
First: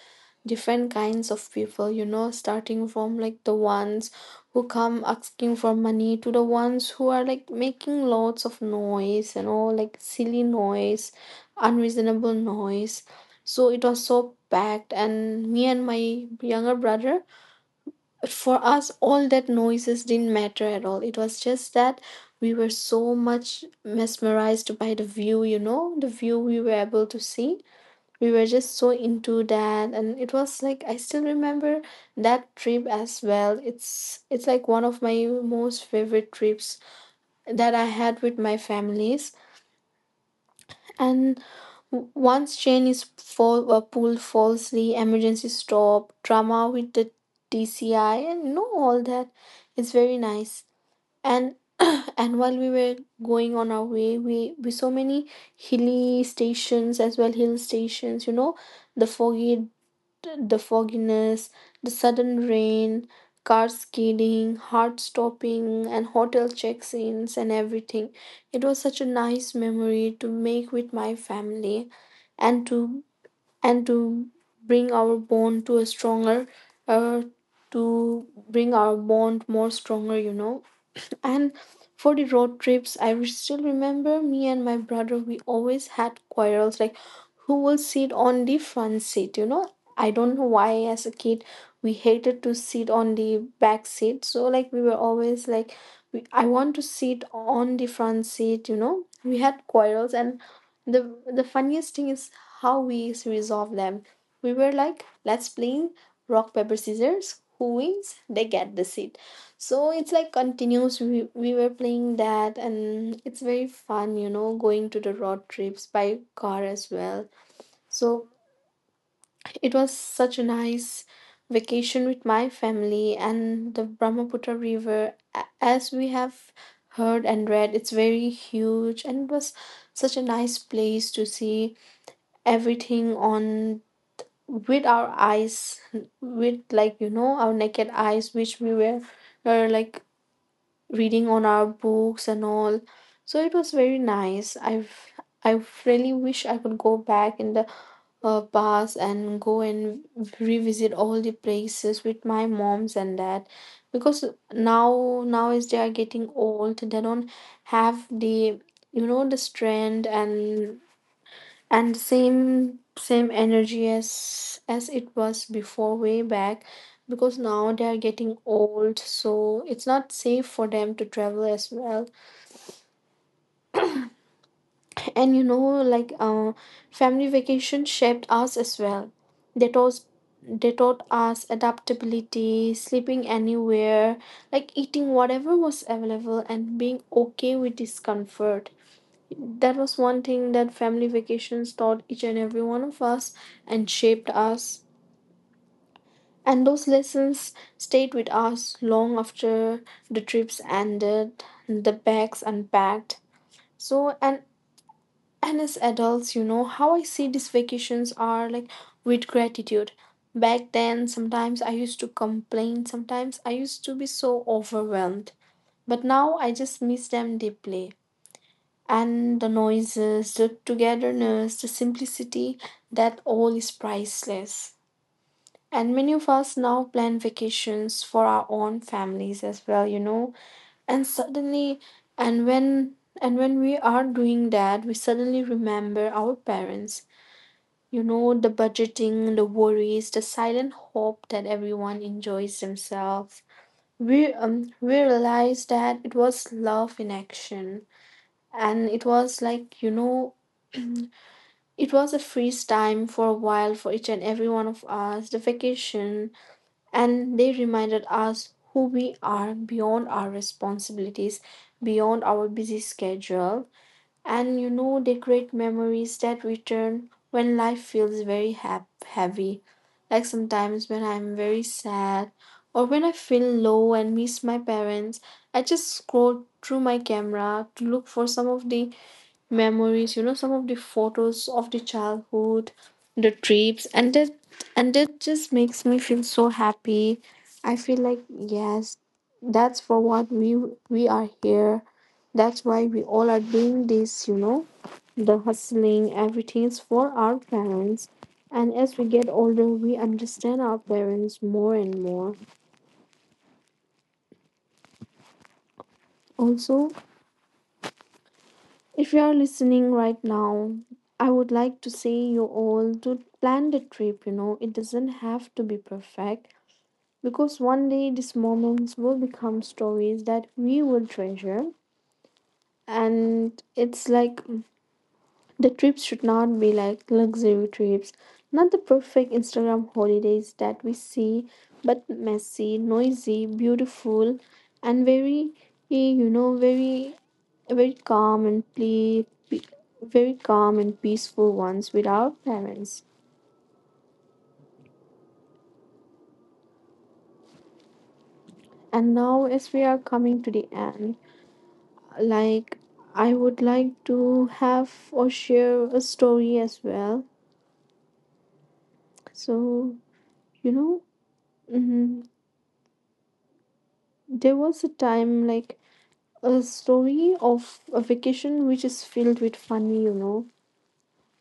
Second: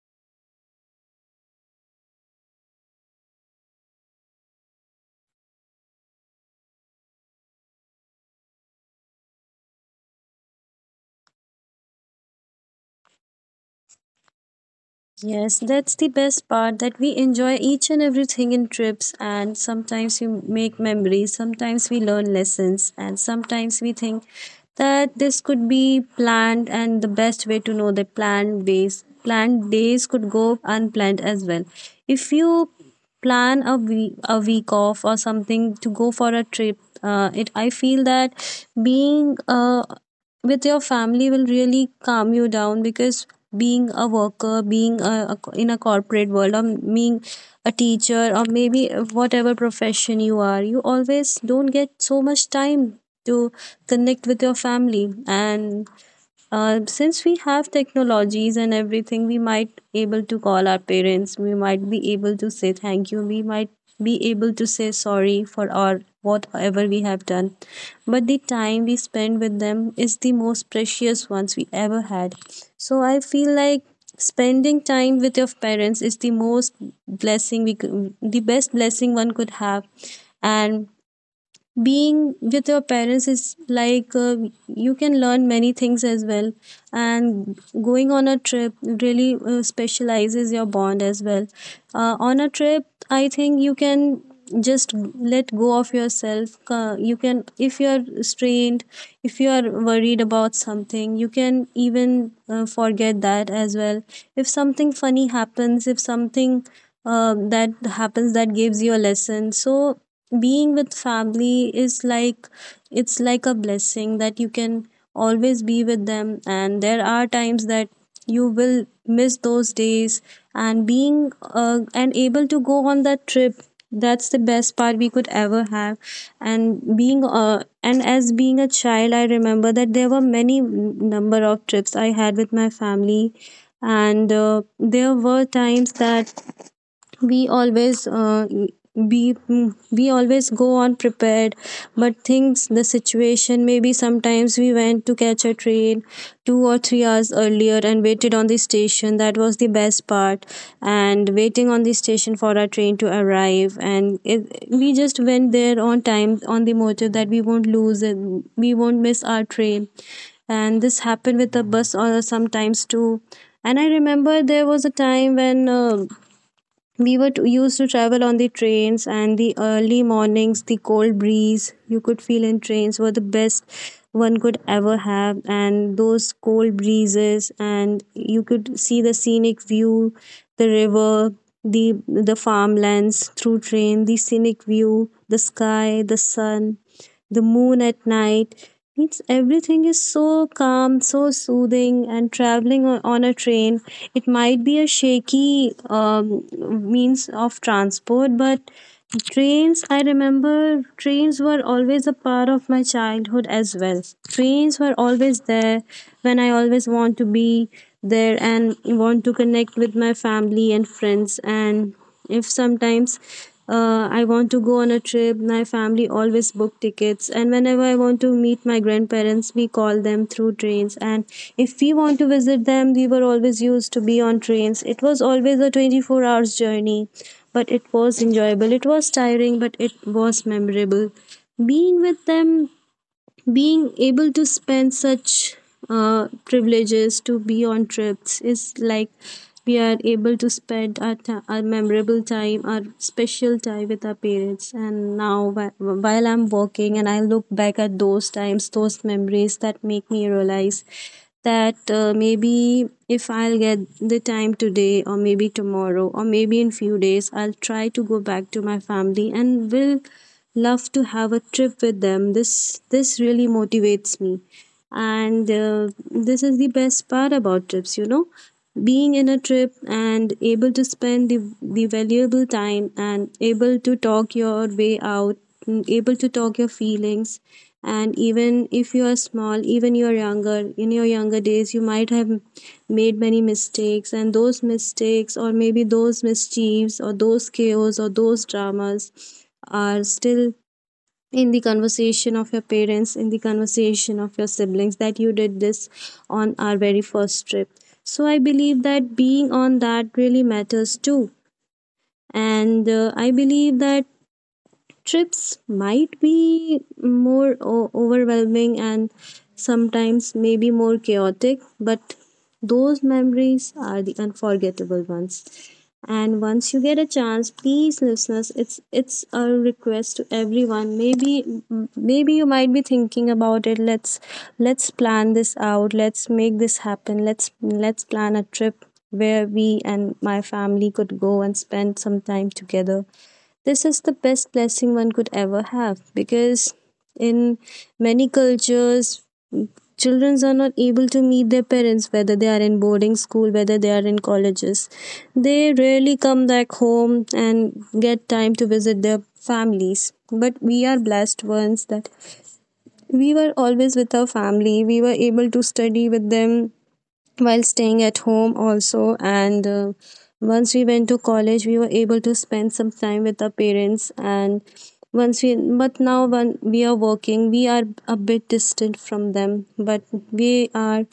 Speaker 2: different kinds of people, you know, starting from like the ones who come asking for money to the ones who are like making lots of noise, and all like silly noise, unreasonable noise. So it was so packed, and
Speaker 1: yes,
Speaker 2: me and
Speaker 1: that's the
Speaker 2: my
Speaker 1: best
Speaker 2: younger
Speaker 1: part, that we
Speaker 2: brother,
Speaker 1: enjoy each and
Speaker 2: but
Speaker 1: everything
Speaker 2: for
Speaker 1: in
Speaker 2: us,
Speaker 1: trips,
Speaker 2: all that
Speaker 1: and
Speaker 2: noises
Speaker 1: sometimes we
Speaker 2: didn't matter
Speaker 1: make
Speaker 2: at all. It
Speaker 1: memories,
Speaker 2: was just
Speaker 1: sometimes we
Speaker 2: that
Speaker 1: learn
Speaker 2: we were
Speaker 1: lessons,
Speaker 2: so
Speaker 1: and
Speaker 2: much
Speaker 1: sometimes we think
Speaker 2: mesmerized by the
Speaker 1: that this
Speaker 2: view, you
Speaker 1: could
Speaker 2: know,
Speaker 1: be
Speaker 2: the view we
Speaker 1: planned,
Speaker 2: were
Speaker 1: and
Speaker 2: able
Speaker 1: the
Speaker 2: to
Speaker 1: best way
Speaker 2: see.
Speaker 1: to know that
Speaker 2: We were
Speaker 1: planned
Speaker 2: just so
Speaker 1: days
Speaker 2: into
Speaker 1: planned
Speaker 2: that,
Speaker 1: days
Speaker 2: and
Speaker 1: could
Speaker 2: it
Speaker 1: go
Speaker 2: was like I
Speaker 1: unplanned
Speaker 2: still
Speaker 1: as well.
Speaker 2: remember
Speaker 1: If
Speaker 2: that
Speaker 1: you
Speaker 2: trip as well.
Speaker 1: plan a week
Speaker 2: It's
Speaker 1: a
Speaker 2: it's like
Speaker 1: week
Speaker 2: one of
Speaker 1: off or
Speaker 2: my
Speaker 1: something
Speaker 2: most
Speaker 1: to go for
Speaker 2: favorite
Speaker 1: a trip,
Speaker 2: trips
Speaker 1: it I
Speaker 2: that I
Speaker 1: feel
Speaker 2: had
Speaker 1: that
Speaker 2: with my families.
Speaker 1: being with your family will
Speaker 2: And
Speaker 1: really calm you
Speaker 2: once
Speaker 1: down,
Speaker 2: chain is
Speaker 1: because
Speaker 2: fall,
Speaker 1: being a
Speaker 2: pulled
Speaker 1: worker,
Speaker 2: falsely,
Speaker 1: being a
Speaker 2: emergency
Speaker 1: in a
Speaker 2: stop,
Speaker 1: corporate world, or
Speaker 2: drama with the
Speaker 1: being a
Speaker 2: DCI,
Speaker 1: teacher, or
Speaker 2: and you know
Speaker 1: maybe
Speaker 2: all that.
Speaker 1: whatever
Speaker 2: It's very
Speaker 1: profession you are,
Speaker 2: nice.
Speaker 1: you always
Speaker 2: And
Speaker 1: don't get so
Speaker 2: and
Speaker 1: much
Speaker 2: while we
Speaker 1: time
Speaker 2: were
Speaker 1: to
Speaker 2: going on our way,
Speaker 1: connect with
Speaker 2: we
Speaker 1: your
Speaker 2: we saw
Speaker 1: family.
Speaker 2: many
Speaker 1: And
Speaker 2: hilly stations as
Speaker 1: Since
Speaker 2: well,
Speaker 1: we
Speaker 2: hill
Speaker 1: have
Speaker 2: stations. You know,
Speaker 1: technologies and
Speaker 2: the
Speaker 1: everything, we
Speaker 2: foggy
Speaker 1: might able to
Speaker 2: the
Speaker 1: call our parents,
Speaker 2: fogginess,
Speaker 1: we might
Speaker 2: the
Speaker 1: be able
Speaker 2: sudden
Speaker 1: to say
Speaker 2: rain,
Speaker 1: thank you, we might
Speaker 2: cars
Speaker 1: be able
Speaker 2: skidding,
Speaker 1: to say
Speaker 2: heart
Speaker 1: sorry for
Speaker 2: stopping,
Speaker 1: our
Speaker 2: and hotel check
Speaker 1: whatever we have
Speaker 2: ins, and
Speaker 1: done,
Speaker 2: everything.
Speaker 1: but the
Speaker 2: It was
Speaker 1: time we
Speaker 2: such a
Speaker 1: spend
Speaker 2: nice
Speaker 1: with them
Speaker 2: memory
Speaker 1: is
Speaker 2: to
Speaker 1: the
Speaker 2: make
Speaker 1: most
Speaker 2: with my
Speaker 1: precious ones we
Speaker 2: family,
Speaker 1: ever had.
Speaker 2: and
Speaker 1: So
Speaker 2: to
Speaker 1: I feel
Speaker 2: and
Speaker 1: like
Speaker 2: to
Speaker 1: spending
Speaker 2: bring our
Speaker 1: time with your
Speaker 2: bond to a
Speaker 1: parents is the
Speaker 2: stronger,
Speaker 1: most
Speaker 2: uh,
Speaker 1: blessing we
Speaker 2: to
Speaker 1: could, the
Speaker 2: bring
Speaker 1: best
Speaker 2: our
Speaker 1: blessing one
Speaker 2: bond
Speaker 1: could
Speaker 2: more
Speaker 1: have.
Speaker 2: stronger, you know.
Speaker 1: And
Speaker 2: And for the
Speaker 1: being
Speaker 2: road
Speaker 1: with your
Speaker 2: trips, I
Speaker 1: parents is
Speaker 2: still
Speaker 1: like,
Speaker 2: remember me and my
Speaker 1: you
Speaker 2: brother,
Speaker 1: can
Speaker 2: we
Speaker 1: learn many
Speaker 2: always
Speaker 1: things
Speaker 2: had
Speaker 1: as well,
Speaker 2: quarrels like
Speaker 1: and
Speaker 2: who will sit
Speaker 1: going on a
Speaker 2: on the
Speaker 1: trip
Speaker 2: front seat,
Speaker 1: really
Speaker 2: you know? I don't know
Speaker 1: specializes your
Speaker 2: why
Speaker 1: bond
Speaker 2: as a
Speaker 1: as
Speaker 2: kid
Speaker 1: well.
Speaker 2: we hated
Speaker 1: On a
Speaker 2: to sit
Speaker 1: trip,
Speaker 2: on
Speaker 1: I
Speaker 2: the
Speaker 1: think you
Speaker 2: back
Speaker 1: can
Speaker 2: seat. So like we were
Speaker 1: just
Speaker 2: always
Speaker 1: let go
Speaker 2: like
Speaker 1: of
Speaker 2: I
Speaker 1: yourself.
Speaker 2: want to
Speaker 1: You
Speaker 2: sit
Speaker 1: can,
Speaker 2: on
Speaker 1: if
Speaker 2: the
Speaker 1: you
Speaker 2: front
Speaker 1: are
Speaker 2: seat, you
Speaker 1: strained,
Speaker 2: know? We
Speaker 1: if you
Speaker 2: had
Speaker 1: are
Speaker 2: quarrels.
Speaker 1: worried
Speaker 2: And
Speaker 1: about something, you
Speaker 2: the
Speaker 1: can
Speaker 2: funniest thing
Speaker 1: even
Speaker 2: is how we
Speaker 1: forget that
Speaker 2: resolved
Speaker 1: as
Speaker 2: them.
Speaker 1: well.
Speaker 2: We
Speaker 1: If
Speaker 2: were like,
Speaker 1: something funny
Speaker 2: let's play
Speaker 1: happens, if
Speaker 2: rock paper
Speaker 1: something
Speaker 2: scissors. Who
Speaker 1: that
Speaker 2: wins? They
Speaker 1: happens that
Speaker 2: get the
Speaker 1: gives you
Speaker 2: seat.
Speaker 1: a lesson.
Speaker 2: So
Speaker 1: So
Speaker 2: it's like
Speaker 1: being
Speaker 2: continuous.
Speaker 1: with
Speaker 2: We were
Speaker 1: family
Speaker 2: playing
Speaker 1: is
Speaker 2: that,
Speaker 1: like,
Speaker 2: and it's
Speaker 1: it's
Speaker 2: very
Speaker 1: like a
Speaker 2: fun, you
Speaker 1: blessing
Speaker 2: know,
Speaker 1: that you
Speaker 2: going to
Speaker 1: can
Speaker 2: the road
Speaker 1: always
Speaker 2: trips
Speaker 1: be
Speaker 2: by
Speaker 1: with them,
Speaker 2: car as
Speaker 1: and there
Speaker 2: well.
Speaker 1: are times that
Speaker 2: So
Speaker 1: you will miss
Speaker 2: it was
Speaker 1: those
Speaker 2: such a
Speaker 1: days.
Speaker 2: nice
Speaker 1: And being
Speaker 2: vacation with
Speaker 1: and
Speaker 2: my
Speaker 1: able to go
Speaker 2: family.
Speaker 1: on that
Speaker 2: And
Speaker 1: trip,
Speaker 2: the
Speaker 1: that's
Speaker 2: Brahmaputra
Speaker 1: the best
Speaker 2: River,
Speaker 1: part we could ever
Speaker 2: as we
Speaker 1: have.
Speaker 2: have
Speaker 1: And
Speaker 2: heard
Speaker 1: being
Speaker 2: and read, it's
Speaker 1: and
Speaker 2: very
Speaker 1: as being a
Speaker 2: huge, and
Speaker 1: child,
Speaker 2: it
Speaker 1: I
Speaker 2: was
Speaker 1: remember that
Speaker 2: such a
Speaker 1: there were
Speaker 2: nice
Speaker 1: many
Speaker 2: place to
Speaker 1: number
Speaker 2: see
Speaker 1: of trips I had with my
Speaker 2: everything
Speaker 1: family.
Speaker 2: on
Speaker 1: And
Speaker 2: with our
Speaker 1: There were
Speaker 2: eyes,
Speaker 1: times that
Speaker 2: with like, you know, our
Speaker 1: we
Speaker 2: naked
Speaker 1: always
Speaker 2: eyes, which
Speaker 1: uh,
Speaker 2: we
Speaker 1: we
Speaker 2: were like
Speaker 1: we always go on
Speaker 2: reading on our
Speaker 1: prepared,
Speaker 2: books
Speaker 1: but
Speaker 2: and all.
Speaker 1: things, the
Speaker 2: So it was
Speaker 1: situation,
Speaker 2: very
Speaker 1: maybe
Speaker 2: nice.
Speaker 1: sometimes we went to catch
Speaker 2: I
Speaker 1: a
Speaker 2: really
Speaker 1: train
Speaker 2: wish I could
Speaker 1: 2 or
Speaker 2: go
Speaker 1: 3
Speaker 2: back
Speaker 1: hours
Speaker 2: in the
Speaker 1: earlier and waited on the
Speaker 2: past
Speaker 1: station.
Speaker 2: and
Speaker 1: That
Speaker 2: go
Speaker 1: was the
Speaker 2: and
Speaker 1: best part,
Speaker 2: revisit all the
Speaker 1: and waiting on the
Speaker 2: places with
Speaker 1: station
Speaker 2: my
Speaker 1: for our
Speaker 2: moms
Speaker 1: train to
Speaker 2: and dad,
Speaker 1: arrive,
Speaker 2: because
Speaker 1: and it, we just
Speaker 2: now
Speaker 1: went
Speaker 2: as they
Speaker 1: there
Speaker 2: are
Speaker 1: on
Speaker 2: getting
Speaker 1: time on
Speaker 2: old,
Speaker 1: the
Speaker 2: they
Speaker 1: motive
Speaker 2: don't
Speaker 1: that we won't
Speaker 2: have
Speaker 1: lose it,
Speaker 2: the,
Speaker 1: we won't
Speaker 2: you know,
Speaker 1: miss
Speaker 2: the
Speaker 1: our train.
Speaker 2: strength and
Speaker 1: And this happened with the bus or sometimes too.
Speaker 2: same
Speaker 1: And
Speaker 2: energy
Speaker 1: I remember
Speaker 2: as
Speaker 1: there was a
Speaker 2: it
Speaker 1: time
Speaker 2: was
Speaker 1: when
Speaker 2: before way back,
Speaker 1: we were
Speaker 2: because
Speaker 1: to,
Speaker 2: now they
Speaker 1: used to
Speaker 2: are
Speaker 1: travel
Speaker 2: getting
Speaker 1: on the
Speaker 2: old,
Speaker 1: trains, and the
Speaker 2: so it's
Speaker 1: early
Speaker 2: not safe for
Speaker 1: mornings, the
Speaker 2: them to
Speaker 1: cold
Speaker 2: travel as
Speaker 1: breeze you
Speaker 2: well.
Speaker 1: could feel in trains were the best one could ever
Speaker 2: And you
Speaker 1: have.
Speaker 2: know,
Speaker 1: And
Speaker 2: like,
Speaker 1: those cold
Speaker 2: family
Speaker 1: breezes,
Speaker 2: vacation
Speaker 1: and
Speaker 2: shaped
Speaker 1: you
Speaker 2: us as
Speaker 1: could see
Speaker 2: well.
Speaker 1: the scenic
Speaker 2: they taught
Speaker 1: view,
Speaker 2: they
Speaker 1: the
Speaker 2: taught
Speaker 1: river,
Speaker 2: us
Speaker 1: the
Speaker 2: adaptability, sleeping
Speaker 1: farmlands through train,
Speaker 2: anywhere,
Speaker 1: the scenic
Speaker 2: like eating
Speaker 1: view, the
Speaker 2: whatever was
Speaker 1: sky, the
Speaker 2: available, and
Speaker 1: sun,
Speaker 2: being
Speaker 1: the
Speaker 2: okay with
Speaker 1: moon at
Speaker 2: discomfort.
Speaker 1: night. It's
Speaker 2: That
Speaker 1: everything
Speaker 2: was
Speaker 1: is
Speaker 2: one thing
Speaker 1: so
Speaker 2: that
Speaker 1: calm,
Speaker 2: family
Speaker 1: so
Speaker 2: vacations taught
Speaker 1: soothing,
Speaker 2: each
Speaker 1: and
Speaker 2: and every one
Speaker 1: traveling
Speaker 2: of us
Speaker 1: on a train,
Speaker 2: and shaped
Speaker 1: it
Speaker 2: us.
Speaker 1: might be a shaky
Speaker 2: And those
Speaker 1: means
Speaker 2: lessons
Speaker 1: of
Speaker 2: stayed with
Speaker 1: transport,
Speaker 2: us
Speaker 1: but
Speaker 2: long after the
Speaker 1: trains, I
Speaker 2: trips ended,
Speaker 1: remember
Speaker 2: the
Speaker 1: trains
Speaker 2: bags
Speaker 1: were always a
Speaker 2: unpacked.
Speaker 1: part of my
Speaker 2: So,
Speaker 1: childhood as well.
Speaker 2: and
Speaker 1: Trains
Speaker 2: as
Speaker 1: were
Speaker 2: adults,
Speaker 1: always
Speaker 2: you know,
Speaker 1: there
Speaker 2: how I see
Speaker 1: when I
Speaker 2: these
Speaker 1: always
Speaker 2: vacations
Speaker 1: want to
Speaker 2: are
Speaker 1: be
Speaker 2: like with
Speaker 1: there and
Speaker 2: gratitude.
Speaker 1: want to
Speaker 2: Back
Speaker 1: connect with
Speaker 2: then,
Speaker 1: my
Speaker 2: sometimes
Speaker 1: family
Speaker 2: I
Speaker 1: and
Speaker 2: used to
Speaker 1: friends.
Speaker 2: complain,
Speaker 1: And
Speaker 2: sometimes
Speaker 1: if
Speaker 2: I used to be
Speaker 1: sometimes
Speaker 2: so
Speaker 1: I
Speaker 2: overwhelmed.
Speaker 1: want to go on a
Speaker 2: But
Speaker 1: trip,
Speaker 2: now I
Speaker 1: my
Speaker 2: just
Speaker 1: family
Speaker 2: miss them
Speaker 1: always book
Speaker 2: deeply.
Speaker 1: tickets. And whenever I want to
Speaker 2: And the
Speaker 1: meet my
Speaker 2: noises,
Speaker 1: grandparents,
Speaker 2: the
Speaker 1: we call them through
Speaker 2: togetherness, the
Speaker 1: trains. And
Speaker 2: simplicity,
Speaker 1: if we want
Speaker 2: that
Speaker 1: to
Speaker 2: all
Speaker 1: visit
Speaker 2: is
Speaker 1: them, we were always
Speaker 2: priceless.
Speaker 1: used to be on trains.
Speaker 2: And
Speaker 1: It
Speaker 2: many
Speaker 1: was
Speaker 2: of us
Speaker 1: always a
Speaker 2: now plan
Speaker 1: 24 hours journey,
Speaker 2: vacations for our
Speaker 1: but
Speaker 2: own
Speaker 1: it was
Speaker 2: families
Speaker 1: enjoyable.
Speaker 2: as
Speaker 1: It
Speaker 2: well,
Speaker 1: was
Speaker 2: you know.
Speaker 1: tiring, but it
Speaker 2: And
Speaker 1: was
Speaker 2: suddenly,
Speaker 1: memorable.
Speaker 2: and
Speaker 1: Being
Speaker 2: when
Speaker 1: with
Speaker 2: and
Speaker 1: them,
Speaker 2: when we are doing
Speaker 1: being
Speaker 2: that, we
Speaker 1: able to
Speaker 2: suddenly
Speaker 1: spend
Speaker 2: remember
Speaker 1: such
Speaker 2: our parents.
Speaker 1: privileges
Speaker 2: You
Speaker 1: to
Speaker 2: know,
Speaker 1: be
Speaker 2: the
Speaker 1: on trips is
Speaker 2: budgeting, the
Speaker 1: like
Speaker 2: worries, the
Speaker 1: we are
Speaker 2: silent
Speaker 1: able to
Speaker 2: hope that
Speaker 1: spend our,
Speaker 2: everyone
Speaker 1: ti our
Speaker 2: enjoys
Speaker 1: memorable time,
Speaker 2: themselves.
Speaker 1: our special time with our
Speaker 2: We
Speaker 1: parents.
Speaker 2: realized
Speaker 1: And
Speaker 2: that
Speaker 1: now,
Speaker 2: it was
Speaker 1: while
Speaker 2: love
Speaker 1: I'm
Speaker 2: in
Speaker 1: working and I
Speaker 2: action.
Speaker 1: look back at those
Speaker 2: And it
Speaker 1: times,
Speaker 2: was
Speaker 1: those
Speaker 2: like, you
Speaker 1: memories
Speaker 2: know,
Speaker 1: that make me realize
Speaker 2: it was a
Speaker 1: that
Speaker 2: freeze time for a
Speaker 1: maybe
Speaker 2: while
Speaker 1: if
Speaker 2: for each
Speaker 1: I'll
Speaker 2: and
Speaker 1: get
Speaker 2: every one
Speaker 1: the
Speaker 2: of
Speaker 1: time
Speaker 2: us, the
Speaker 1: today, or maybe
Speaker 2: vacation,
Speaker 1: tomorrow, or maybe in
Speaker 2: and
Speaker 1: few
Speaker 2: they
Speaker 1: days, I'll
Speaker 2: reminded
Speaker 1: try to
Speaker 2: us
Speaker 1: go
Speaker 2: who
Speaker 1: back to
Speaker 2: we
Speaker 1: my
Speaker 2: are
Speaker 1: family
Speaker 2: beyond
Speaker 1: and
Speaker 2: our
Speaker 1: will love
Speaker 2: responsibilities,
Speaker 1: to have a trip
Speaker 2: beyond
Speaker 1: with
Speaker 2: our
Speaker 1: them.
Speaker 2: busy
Speaker 1: This
Speaker 2: schedule.
Speaker 1: really motivates
Speaker 2: And you
Speaker 1: me,
Speaker 2: know, they create
Speaker 1: and
Speaker 2: memories
Speaker 1: uh,
Speaker 2: that
Speaker 1: this is the
Speaker 2: return
Speaker 1: best
Speaker 2: when
Speaker 1: part
Speaker 2: life
Speaker 1: about
Speaker 2: feels
Speaker 1: trips. You
Speaker 2: very
Speaker 1: know,
Speaker 2: hap
Speaker 1: being in
Speaker 2: heavy.
Speaker 1: a trip
Speaker 2: Like
Speaker 1: and
Speaker 2: sometimes
Speaker 1: able
Speaker 2: when
Speaker 1: to
Speaker 2: I'm
Speaker 1: spend the
Speaker 2: very
Speaker 1: the
Speaker 2: sad
Speaker 1: valuable
Speaker 2: or when
Speaker 1: time
Speaker 2: I feel
Speaker 1: and
Speaker 2: low
Speaker 1: able
Speaker 2: and
Speaker 1: to
Speaker 2: miss my
Speaker 1: talk your
Speaker 2: parents,
Speaker 1: way out,
Speaker 2: I just
Speaker 1: mm, able
Speaker 2: scroll
Speaker 1: to
Speaker 2: through
Speaker 1: talk your
Speaker 2: my
Speaker 1: feelings.
Speaker 2: camera to look for
Speaker 1: And
Speaker 2: some of
Speaker 1: even
Speaker 2: the
Speaker 1: if you are small,
Speaker 2: memories,
Speaker 1: even
Speaker 2: you know,
Speaker 1: you're
Speaker 2: some of the
Speaker 1: younger, in your
Speaker 2: photos
Speaker 1: younger
Speaker 2: of the
Speaker 1: days, you might have
Speaker 2: childhood, the
Speaker 1: made many
Speaker 2: trips, and that,
Speaker 1: mistakes, and those
Speaker 2: and that just
Speaker 1: mistakes, or
Speaker 2: makes me
Speaker 1: maybe
Speaker 2: feel
Speaker 1: those
Speaker 2: so happy.
Speaker 1: mischiefs, or those
Speaker 2: I feel
Speaker 1: chaos,
Speaker 2: like,
Speaker 1: or those
Speaker 2: yes,
Speaker 1: dramas
Speaker 2: that's for
Speaker 1: are
Speaker 2: what we
Speaker 1: still
Speaker 2: we are
Speaker 1: in the
Speaker 2: here,
Speaker 1: conversation
Speaker 2: that's
Speaker 1: of your
Speaker 2: why we all
Speaker 1: parents,
Speaker 2: are
Speaker 1: in the
Speaker 2: doing this, you
Speaker 1: conversation of your
Speaker 2: know,
Speaker 1: siblings, that
Speaker 2: the
Speaker 1: you did this
Speaker 2: hustling, everything
Speaker 1: on
Speaker 2: is
Speaker 1: our
Speaker 2: for
Speaker 1: very
Speaker 2: our
Speaker 1: first trip.
Speaker 2: parents.
Speaker 1: So I
Speaker 2: And as
Speaker 1: believe
Speaker 2: we get
Speaker 1: that
Speaker 2: older,
Speaker 1: being
Speaker 2: we
Speaker 1: on that really
Speaker 2: understand our
Speaker 1: matters
Speaker 2: parents
Speaker 1: too.
Speaker 2: more and more.
Speaker 1: And I believe that trips might
Speaker 2: Also,
Speaker 1: be more overwhelming
Speaker 2: if you
Speaker 1: and
Speaker 2: are listening right
Speaker 1: sometimes
Speaker 2: now,
Speaker 1: maybe more
Speaker 2: I would
Speaker 1: chaotic,
Speaker 2: like to say
Speaker 1: but
Speaker 2: you all to
Speaker 1: those
Speaker 2: plan the
Speaker 1: memories are
Speaker 2: trip. You
Speaker 1: the
Speaker 2: know, it doesn't
Speaker 1: unforgettable
Speaker 2: have to
Speaker 1: ones.
Speaker 2: be perfect,
Speaker 1: And once you get a
Speaker 2: because
Speaker 1: chance,
Speaker 2: one day
Speaker 1: please,
Speaker 2: these
Speaker 1: listeners,
Speaker 2: moments
Speaker 1: it's
Speaker 2: will
Speaker 1: it's
Speaker 2: become
Speaker 1: a
Speaker 2: stories
Speaker 1: request to
Speaker 2: that we will
Speaker 1: everyone.
Speaker 2: treasure.
Speaker 1: Maybe maybe you might be thinking
Speaker 2: And
Speaker 1: about it.
Speaker 2: it's like
Speaker 1: Let's plan
Speaker 2: the
Speaker 1: this
Speaker 2: trips
Speaker 1: out.
Speaker 2: should not
Speaker 1: Let's
Speaker 2: be
Speaker 1: make this
Speaker 2: like
Speaker 1: happen.
Speaker 2: luxury trips,
Speaker 1: Let's plan
Speaker 2: not
Speaker 1: a
Speaker 2: the
Speaker 1: trip
Speaker 2: perfect
Speaker 1: where
Speaker 2: Instagram
Speaker 1: we and
Speaker 2: holidays
Speaker 1: my
Speaker 2: that we
Speaker 1: family
Speaker 2: see,
Speaker 1: could go and
Speaker 2: but
Speaker 1: spend some
Speaker 2: messy,
Speaker 1: time together.
Speaker 2: noisy,
Speaker 1: This is
Speaker 2: beautiful,
Speaker 1: the best
Speaker 2: and
Speaker 1: blessing one
Speaker 2: very,
Speaker 1: could ever
Speaker 2: eh,
Speaker 1: have,
Speaker 2: you know,
Speaker 1: because
Speaker 2: very, a
Speaker 1: in
Speaker 2: very calm
Speaker 1: many
Speaker 2: and ple-
Speaker 1: cultures,
Speaker 2: pe- very
Speaker 1: children
Speaker 2: calm
Speaker 1: are
Speaker 2: and
Speaker 1: not able
Speaker 2: peaceful
Speaker 1: to meet their
Speaker 2: ones with our
Speaker 1: parents, whether they are
Speaker 2: parents.
Speaker 1: in boarding school, whether they are in colleges. They rarely come back home and get time to
Speaker 2: And
Speaker 1: visit
Speaker 2: now,
Speaker 1: their
Speaker 2: as we are
Speaker 1: families.
Speaker 2: coming to the
Speaker 1: But we
Speaker 2: end,
Speaker 1: are blessed ones that
Speaker 2: like, I
Speaker 1: we
Speaker 2: would
Speaker 1: were
Speaker 2: like
Speaker 1: always with
Speaker 2: to
Speaker 1: our
Speaker 2: have
Speaker 1: family, we
Speaker 2: or
Speaker 1: were able
Speaker 2: share
Speaker 1: to
Speaker 2: a
Speaker 1: study
Speaker 2: story
Speaker 1: with
Speaker 2: as
Speaker 1: them
Speaker 2: well.
Speaker 1: while staying at home also, and
Speaker 2: So,
Speaker 1: uh,
Speaker 2: you
Speaker 1: once
Speaker 2: know,
Speaker 1: we went to college, we were
Speaker 2: mm,
Speaker 1: able to spend some time with our parents,
Speaker 2: there was a
Speaker 1: and
Speaker 2: time
Speaker 1: once
Speaker 2: like
Speaker 1: we but now
Speaker 2: a
Speaker 1: when we are
Speaker 2: story
Speaker 1: working,
Speaker 2: of
Speaker 1: we
Speaker 2: a
Speaker 1: are a
Speaker 2: vacation
Speaker 1: bit
Speaker 2: which is
Speaker 1: distant
Speaker 2: filled with
Speaker 1: from them,
Speaker 2: funny, you
Speaker 1: but
Speaker 2: know.
Speaker 1: we are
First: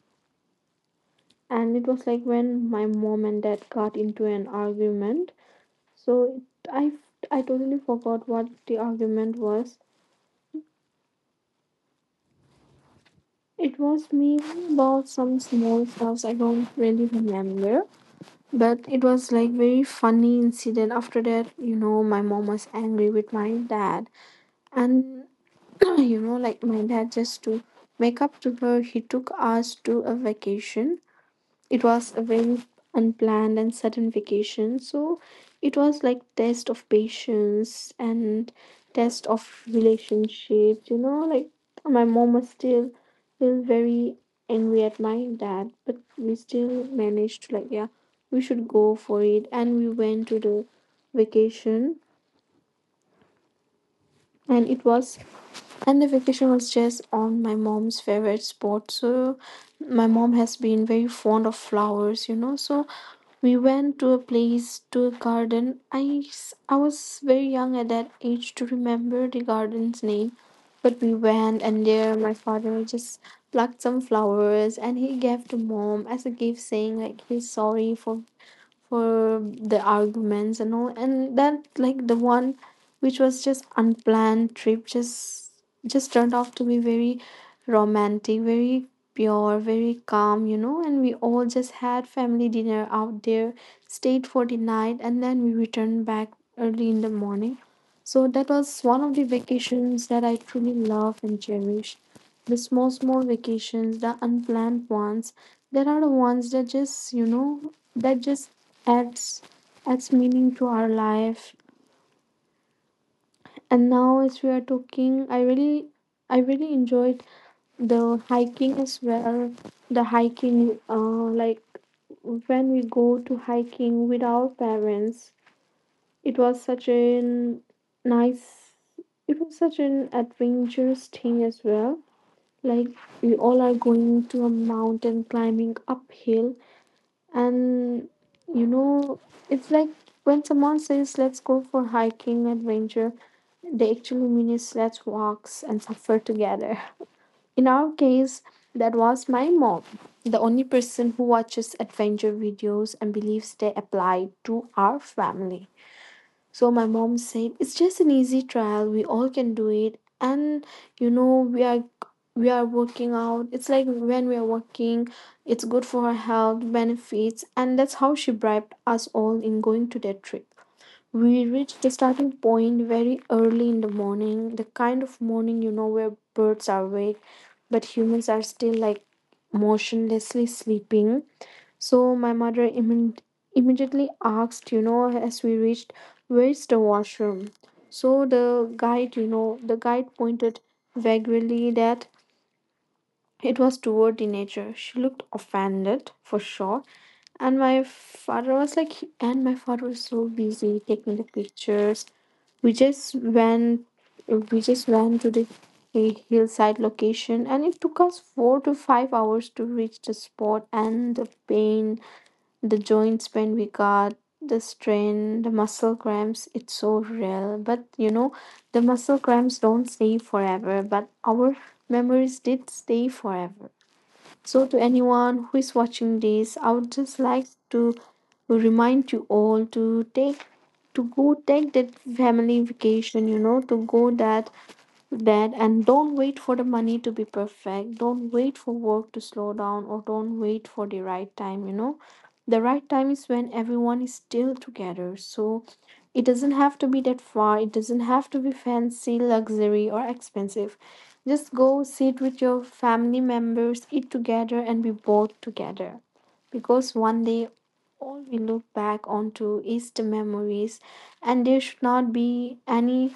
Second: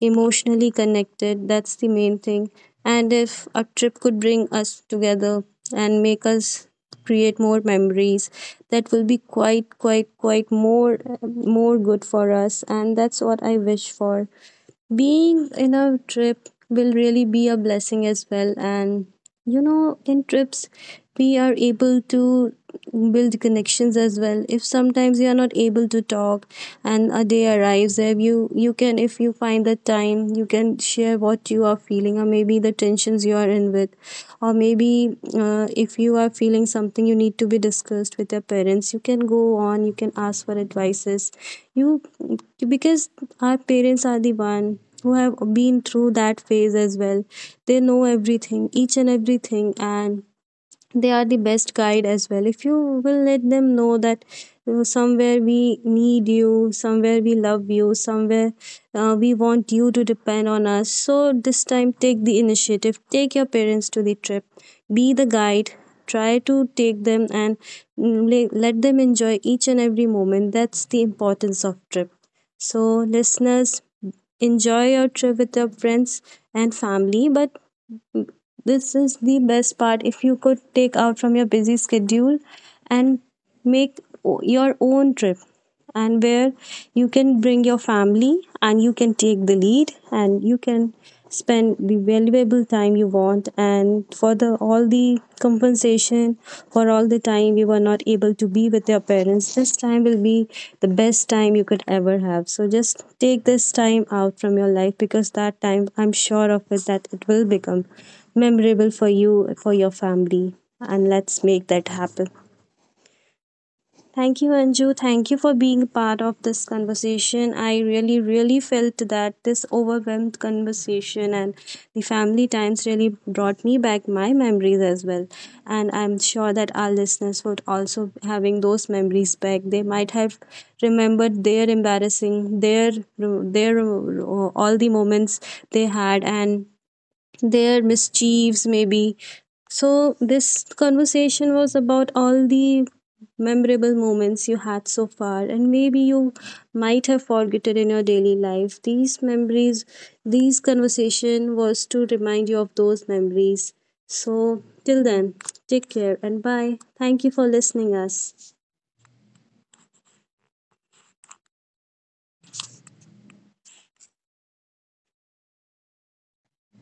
Speaker 1: emotionally connected. That's
Speaker 2: And it
Speaker 1: the
Speaker 2: was
Speaker 1: main
Speaker 2: like
Speaker 1: thing.
Speaker 2: when my
Speaker 1: And
Speaker 2: mom and
Speaker 1: if a
Speaker 2: dad got
Speaker 1: trip could
Speaker 2: into
Speaker 1: bring
Speaker 2: an
Speaker 1: us
Speaker 2: argument.
Speaker 1: together and make
Speaker 2: So
Speaker 1: us
Speaker 2: I
Speaker 1: create
Speaker 2: I
Speaker 1: more
Speaker 2: totally forgot
Speaker 1: memories,
Speaker 2: what the
Speaker 1: that will be
Speaker 2: argument was.
Speaker 1: quite more good for us, and
Speaker 2: It
Speaker 1: that's what
Speaker 2: was
Speaker 1: I
Speaker 2: maybe
Speaker 1: wish for.
Speaker 2: about some small stuffs. I
Speaker 1: Being
Speaker 2: don't
Speaker 1: in a
Speaker 2: really
Speaker 1: trip
Speaker 2: remember,
Speaker 1: will really be a
Speaker 2: but it
Speaker 1: blessing
Speaker 2: was
Speaker 1: as
Speaker 2: like
Speaker 1: well.
Speaker 2: very
Speaker 1: And
Speaker 2: funny
Speaker 1: you
Speaker 2: incident.
Speaker 1: know,
Speaker 2: After
Speaker 1: in
Speaker 2: that, you
Speaker 1: trips,
Speaker 2: know, my mom
Speaker 1: we are
Speaker 2: was angry
Speaker 1: able
Speaker 2: with my
Speaker 1: to
Speaker 2: dad,
Speaker 1: build connections
Speaker 2: and
Speaker 1: as well. If
Speaker 2: you
Speaker 1: sometimes
Speaker 2: know,
Speaker 1: you are not
Speaker 2: like my
Speaker 1: able to
Speaker 2: dad, just
Speaker 1: talk,
Speaker 2: to
Speaker 1: and
Speaker 2: make
Speaker 1: a
Speaker 2: up
Speaker 1: day
Speaker 2: to her,
Speaker 1: arrives
Speaker 2: he
Speaker 1: there,
Speaker 2: took
Speaker 1: you
Speaker 2: us
Speaker 1: can,
Speaker 2: to
Speaker 1: if
Speaker 2: a
Speaker 1: you find the
Speaker 2: vacation.
Speaker 1: time, you can
Speaker 2: It
Speaker 1: share
Speaker 2: was a
Speaker 1: what you
Speaker 2: very
Speaker 1: are feeling, or maybe maybe the
Speaker 2: unplanned and
Speaker 1: tensions
Speaker 2: sudden
Speaker 1: you are in with,
Speaker 2: vacation, so
Speaker 1: or
Speaker 2: it
Speaker 1: maybe
Speaker 2: was like test
Speaker 1: if
Speaker 2: of
Speaker 1: you are feeling something you
Speaker 2: patience
Speaker 1: need to be
Speaker 2: and
Speaker 1: discussed with your
Speaker 2: test of
Speaker 1: parents, you can go on, you can
Speaker 2: relationships, you
Speaker 1: ask
Speaker 2: know,
Speaker 1: for
Speaker 2: like my
Speaker 1: advices,
Speaker 2: mom was
Speaker 1: you,
Speaker 2: still
Speaker 1: because
Speaker 2: very
Speaker 1: our parents
Speaker 2: angry
Speaker 1: are
Speaker 2: at
Speaker 1: the
Speaker 2: my
Speaker 1: one
Speaker 2: dad,
Speaker 1: who
Speaker 2: but
Speaker 1: have
Speaker 2: we
Speaker 1: been through
Speaker 2: still
Speaker 1: that phase
Speaker 2: managed to
Speaker 1: as
Speaker 2: like, yeah,
Speaker 1: well.
Speaker 2: we
Speaker 1: They know
Speaker 2: should go for
Speaker 1: everything,
Speaker 2: it,
Speaker 1: each and
Speaker 2: and we went
Speaker 1: everything,
Speaker 2: to the
Speaker 1: and they are the
Speaker 2: vacation.
Speaker 1: best guide as well, if you will let them know
Speaker 2: and
Speaker 1: that
Speaker 2: it was
Speaker 1: somewhere
Speaker 2: and the
Speaker 1: we
Speaker 2: vacation was
Speaker 1: need
Speaker 2: just
Speaker 1: you,
Speaker 2: on my
Speaker 1: somewhere we
Speaker 2: mom's
Speaker 1: love
Speaker 2: favorite
Speaker 1: you,
Speaker 2: spot. So
Speaker 1: somewhere we
Speaker 2: my
Speaker 1: want
Speaker 2: mom
Speaker 1: you
Speaker 2: has
Speaker 1: to
Speaker 2: been
Speaker 1: depend
Speaker 2: very
Speaker 1: on us.
Speaker 2: fond of
Speaker 1: So this
Speaker 2: flowers, you
Speaker 1: time,
Speaker 2: know.
Speaker 1: take
Speaker 2: So
Speaker 1: the initiative,
Speaker 2: we
Speaker 1: take your
Speaker 2: went to a
Speaker 1: parents to the
Speaker 2: place,
Speaker 1: trip,
Speaker 2: to a
Speaker 1: be
Speaker 2: garden.
Speaker 1: the guide,
Speaker 2: I
Speaker 1: try
Speaker 2: was
Speaker 1: to take
Speaker 2: very
Speaker 1: them,
Speaker 2: young at
Speaker 1: and
Speaker 2: that age
Speaker 1: mm,
Speaker 2: to
Speaker 1: let
Speaker 2: remember
Speaker 1: them
Speaker 2: the
Speaker 1: enjoy
Speaker 2: garden's
Speaker 1: each and
Speaker 2: name.
Speaker 1: every moment.
Speaker 2: But we
Speaker 1: That's the
Speaker 2: went, and
Speaker 1: importance of
Speaker 2: there my
Speaker 1: trip.
Speaker 2: father
Speaker 1: So
Speaker 2: just plucked some
Speaker 1: listeners,
Speaker 2: flowers and he
Speaker 1: enjoy your
Speaker 2: gave to
Speaker 1: trip with your
Speaker 2: mom as a
Speaker 1: friends
Speaker 2: gift, saying,
Speaker 1: and
Speaker 2: like, he's
Speaker 1: family. But
Speaker 2: sorry for
Speaker 1: this
Speaker 2: for
Speaker 1: is the
Speaker 2: the
Speaker 1: best part: if
Speaker 2: arguments
Speaker 1: you
Speaker 2: and all.
Speaker 1: could take
Speaker 2: And
Speaker 1: out
Speaker 2: that
Speaker 1: from your
Speaker 2: like,
Speaker 1: busy
Speaker 2: the one
Speaker 1: schedule
Speaker 2: which was
Speaker 1: and
Speaker 2: just
Speaker 1: make
Speaker 2: unplanned trip
Speaker 1: your own trip,
Speaker 2: just turned out
Speaker 1: and
Speaker 2: to be
Speaker 1: where
Speaker 2: very
Speaker 1: you can bring your
Speaker 2: romantic,
Speaker 1: family
Speaker 2: very
Speaker 1: and you can
Speaker 2: pure,
Speaker 1: take
Speaker 2: very
Speaker 1: the lead,
Speaker 2: calm, you know.
Speaker 1: and
Speaker 2: And
Speaker 1: you
Speaker 2: we
Speaker 1: can
Speaker 2: all just had
Speaker 1: spend
Speaker 2: family
Speaker 1: the
Speaker 2: dinner out
Speaker 1: valuable
Speaker 2: there,
Speaker 1: time you want,
Speaker 2: stayed for the
Speaker 1: and
Speaker 2: night,
Speaker 1: for the
Speaker 2: and then we
Speaker 1: all the
Speaker 2: returned back early in the
Speaker 1: compensation
Speaker 2: morning.
Speaker 1: for all the
Speaker 2: So
Speaker 1: time
Speaker 2: that
Speaker 1: you were
Speaker 2: was
Speaker 1: not
Speaker 2: one of the
Speaker 1: able to be with your
Speaker 2: vacations that I
Speaker 1: parents,
Speaker 2: truly
Speaker 1: this time
Speaker 2: love
Speaker 1: will
Speaker 2: and
Speaker 1: be the
Speaker 2: cherish.
Speaker 1: best time
Speaker 2: The
Speaker 1: you could
Speaker 2: small
Speaker 1: ever
Speaker 2: small
Speaker 1: have. So
Speaker 2: vacations,
Speaker 1: just
Speaker 2: the
Speaker 1: take this
Speaker 2: unplanned
Speaker 1: time
Speaker 2: ones,
Speaker 1: out from your
Speaker 2: that
Speaker 1: life,
Speaker 2: are the
Speaker 1: because
Speaker 2: ones
Speaker 1: that
Speaker 2: that
Speaker 1: time, I'm
Speaker 2: just, you
Speaker 1: sure of
Speaker 2: know,
Speaker 1: it, that
Speaker 2: that
Speaker 1: it
Speaker 2: just
Speaker 1: will become
Speaker 2: adds
Speaker 1: memorable for
Speaker 2: meaning to
Speaker 1: you,
Speaker 2: our
Speaker 1: for your
Speaker 2: life.
Speaker 1: family. And let's make that happen.
Speaker 2: And now as we are talking,
Speaker 1: Thank you, Anju.
Speaker 2: I
Speaker 1: Thank you
Speaker 2: really
Speaker 1: for being
Speaker 2: enjoyed
Speaker 1: part of this
Speaker 2: the
Speaker 1: conversation.
Speaker 2: hiking as
Speaker 1: I really,
Speaker 2: well.
Speaker 1: really
Speaker 2: The
Speaker 1: felt that
Speaker 2: hiking
Speaker 1: this
Speaker 2: Like
Speaker 1: overwhelmed conversation
Speaker 2: when
Speaker 1: and
Speaker 2: we go
Speaker 1: the
Speaker 2: to
Speaker 1: family
Speaker 2: hiking
Speaker 1: times
Speaker 2: with
Speaker 1: really
Speaker 2: our
Speaker 1: brought me back
Speaker 2: parents,
Speaker 1: my memories as
Speaker 2: it
Speaker 1: well.
Speaker 2: was such
Speaker 1: And
Speaker 2: a
Speaker 1: I'm sure that our
Speaker 2: nice,
Speaker 1: listeners would also
Speaker 2: it was such
Speaker 1: having
Speaker 2: an
Speaker 1: those memories back. They
Speaker 2: adventurous
Speaker 1: might
Speaker 2: thing as
Speaker 1: have
Speaker 2: well.
Speaker 1: remembered
Speaker 2: Like,
Speaker 1: their
Speaker 2: we all are
Speaker 1: embarrassing,
Speaker 2: going to a
Speaker 1: their
Speaker 2: mountain climbing
Speaker 1: all the moments
Speaker 2: uphill,
Speaker 1: they had, and
Speaker 2: and you
Speaker 1: their
Speaker 2: know,
Speaker 1: mischiefs
Speaker 2: it's like
Speaker 1: maybe.
Speaker 2: when someone
Speaker 1: So
Speaker 2: says
Speaker 1: this
Speaker 2: let's go for
Speaker 1: conversation was
Speaker 2: hiking
Speaker 1: about all
Speaker 2: adventure,
Speaker 1: the
Speaker 2: they actually
Speaker 1: memorable
Speaker 2: mean is
Speaker 1: moments
Speaker 2: let's
Speaker 1: you had so
Speaker 2: walks and
Speaker 1: far,
Speaker 2: suffer
Speaker 1: and maybe
Speaker 2: together.
Speaker 1: you might
Speaker 2: In
Speaker 1: have
Speaker 2: our
Speaker 1: forgotten in
Speaker 2: case,
Speaker 1: your daily
Speaker 2: that was
Speaker 1: life
Speaker 2: my
Speaker 1: these
Speaker 2: mom,
Speaker 1: memories.
Speaker 2: the only
Speaker 1: These
Speaker 2: person who watches
Speaker 1: conversation
Speaker 2: adventure
Speaker 1: was to
Speaker 2: videos
Speaker 1: remind you
Speaker 2: and
Speaker 1: of
Speaker 2: believes
Speaker 1: those
Speaker 2: they
Speaker 1: memories.
Speaker 2: apply to our
Speaker 1: So till
Speaker 2: family.
Speaker 1: then, take care
Speaker 2: So my
Speaker 1: and
Speaker 2: mom
Speaker 1: bye.
Speaker 2: said,
Speaker 1: Thank
Speaker 2: "It's
Speaker 1: you for
Speaker 2: just an easy
Speaker 1: listening
Speaker 2: trial. We
Speaker 1: us.
Speaker 2: all can do it." And you know, we are, we are working out. It's like when we are working, it's good for our health benefits, and that's how she bribed us all in going to that trip. We reached the starting point very early in the morning, the kind of morning you know where birds are awake, but humans are still like motionlessly sleeping. So my mother immediately asked, you know, as we reached, where's the washroom? So the guide, you know, the guide pointed vaguely that it was toward the nature. She looked offended for sure. And my father was like, and my father was so busy taking the pictures. We just went, we just went to the a hillside location, and it took us 4 to 5 hours to reach the spot. And the pain, the joint pain we got, the strain, the muscle cramps, it's so real. But you know, the muscle cramps don't stay forever, but our memories did stay forever. So, to anyone who is watching this, I would just like to remind you all to take to go take that family vacation, you know, to go that. And don't wait for the money to be perfect, don't wait for work to slow down, or don't wait for the right time, you know. The right time is when everyone is still together. So it doesn't have to be that far, it doesn't have to be fancy luxury or expensive, just go sit with your family members, eat together, and be both together. Because one day, all we look back onto is the memories. And there should not be any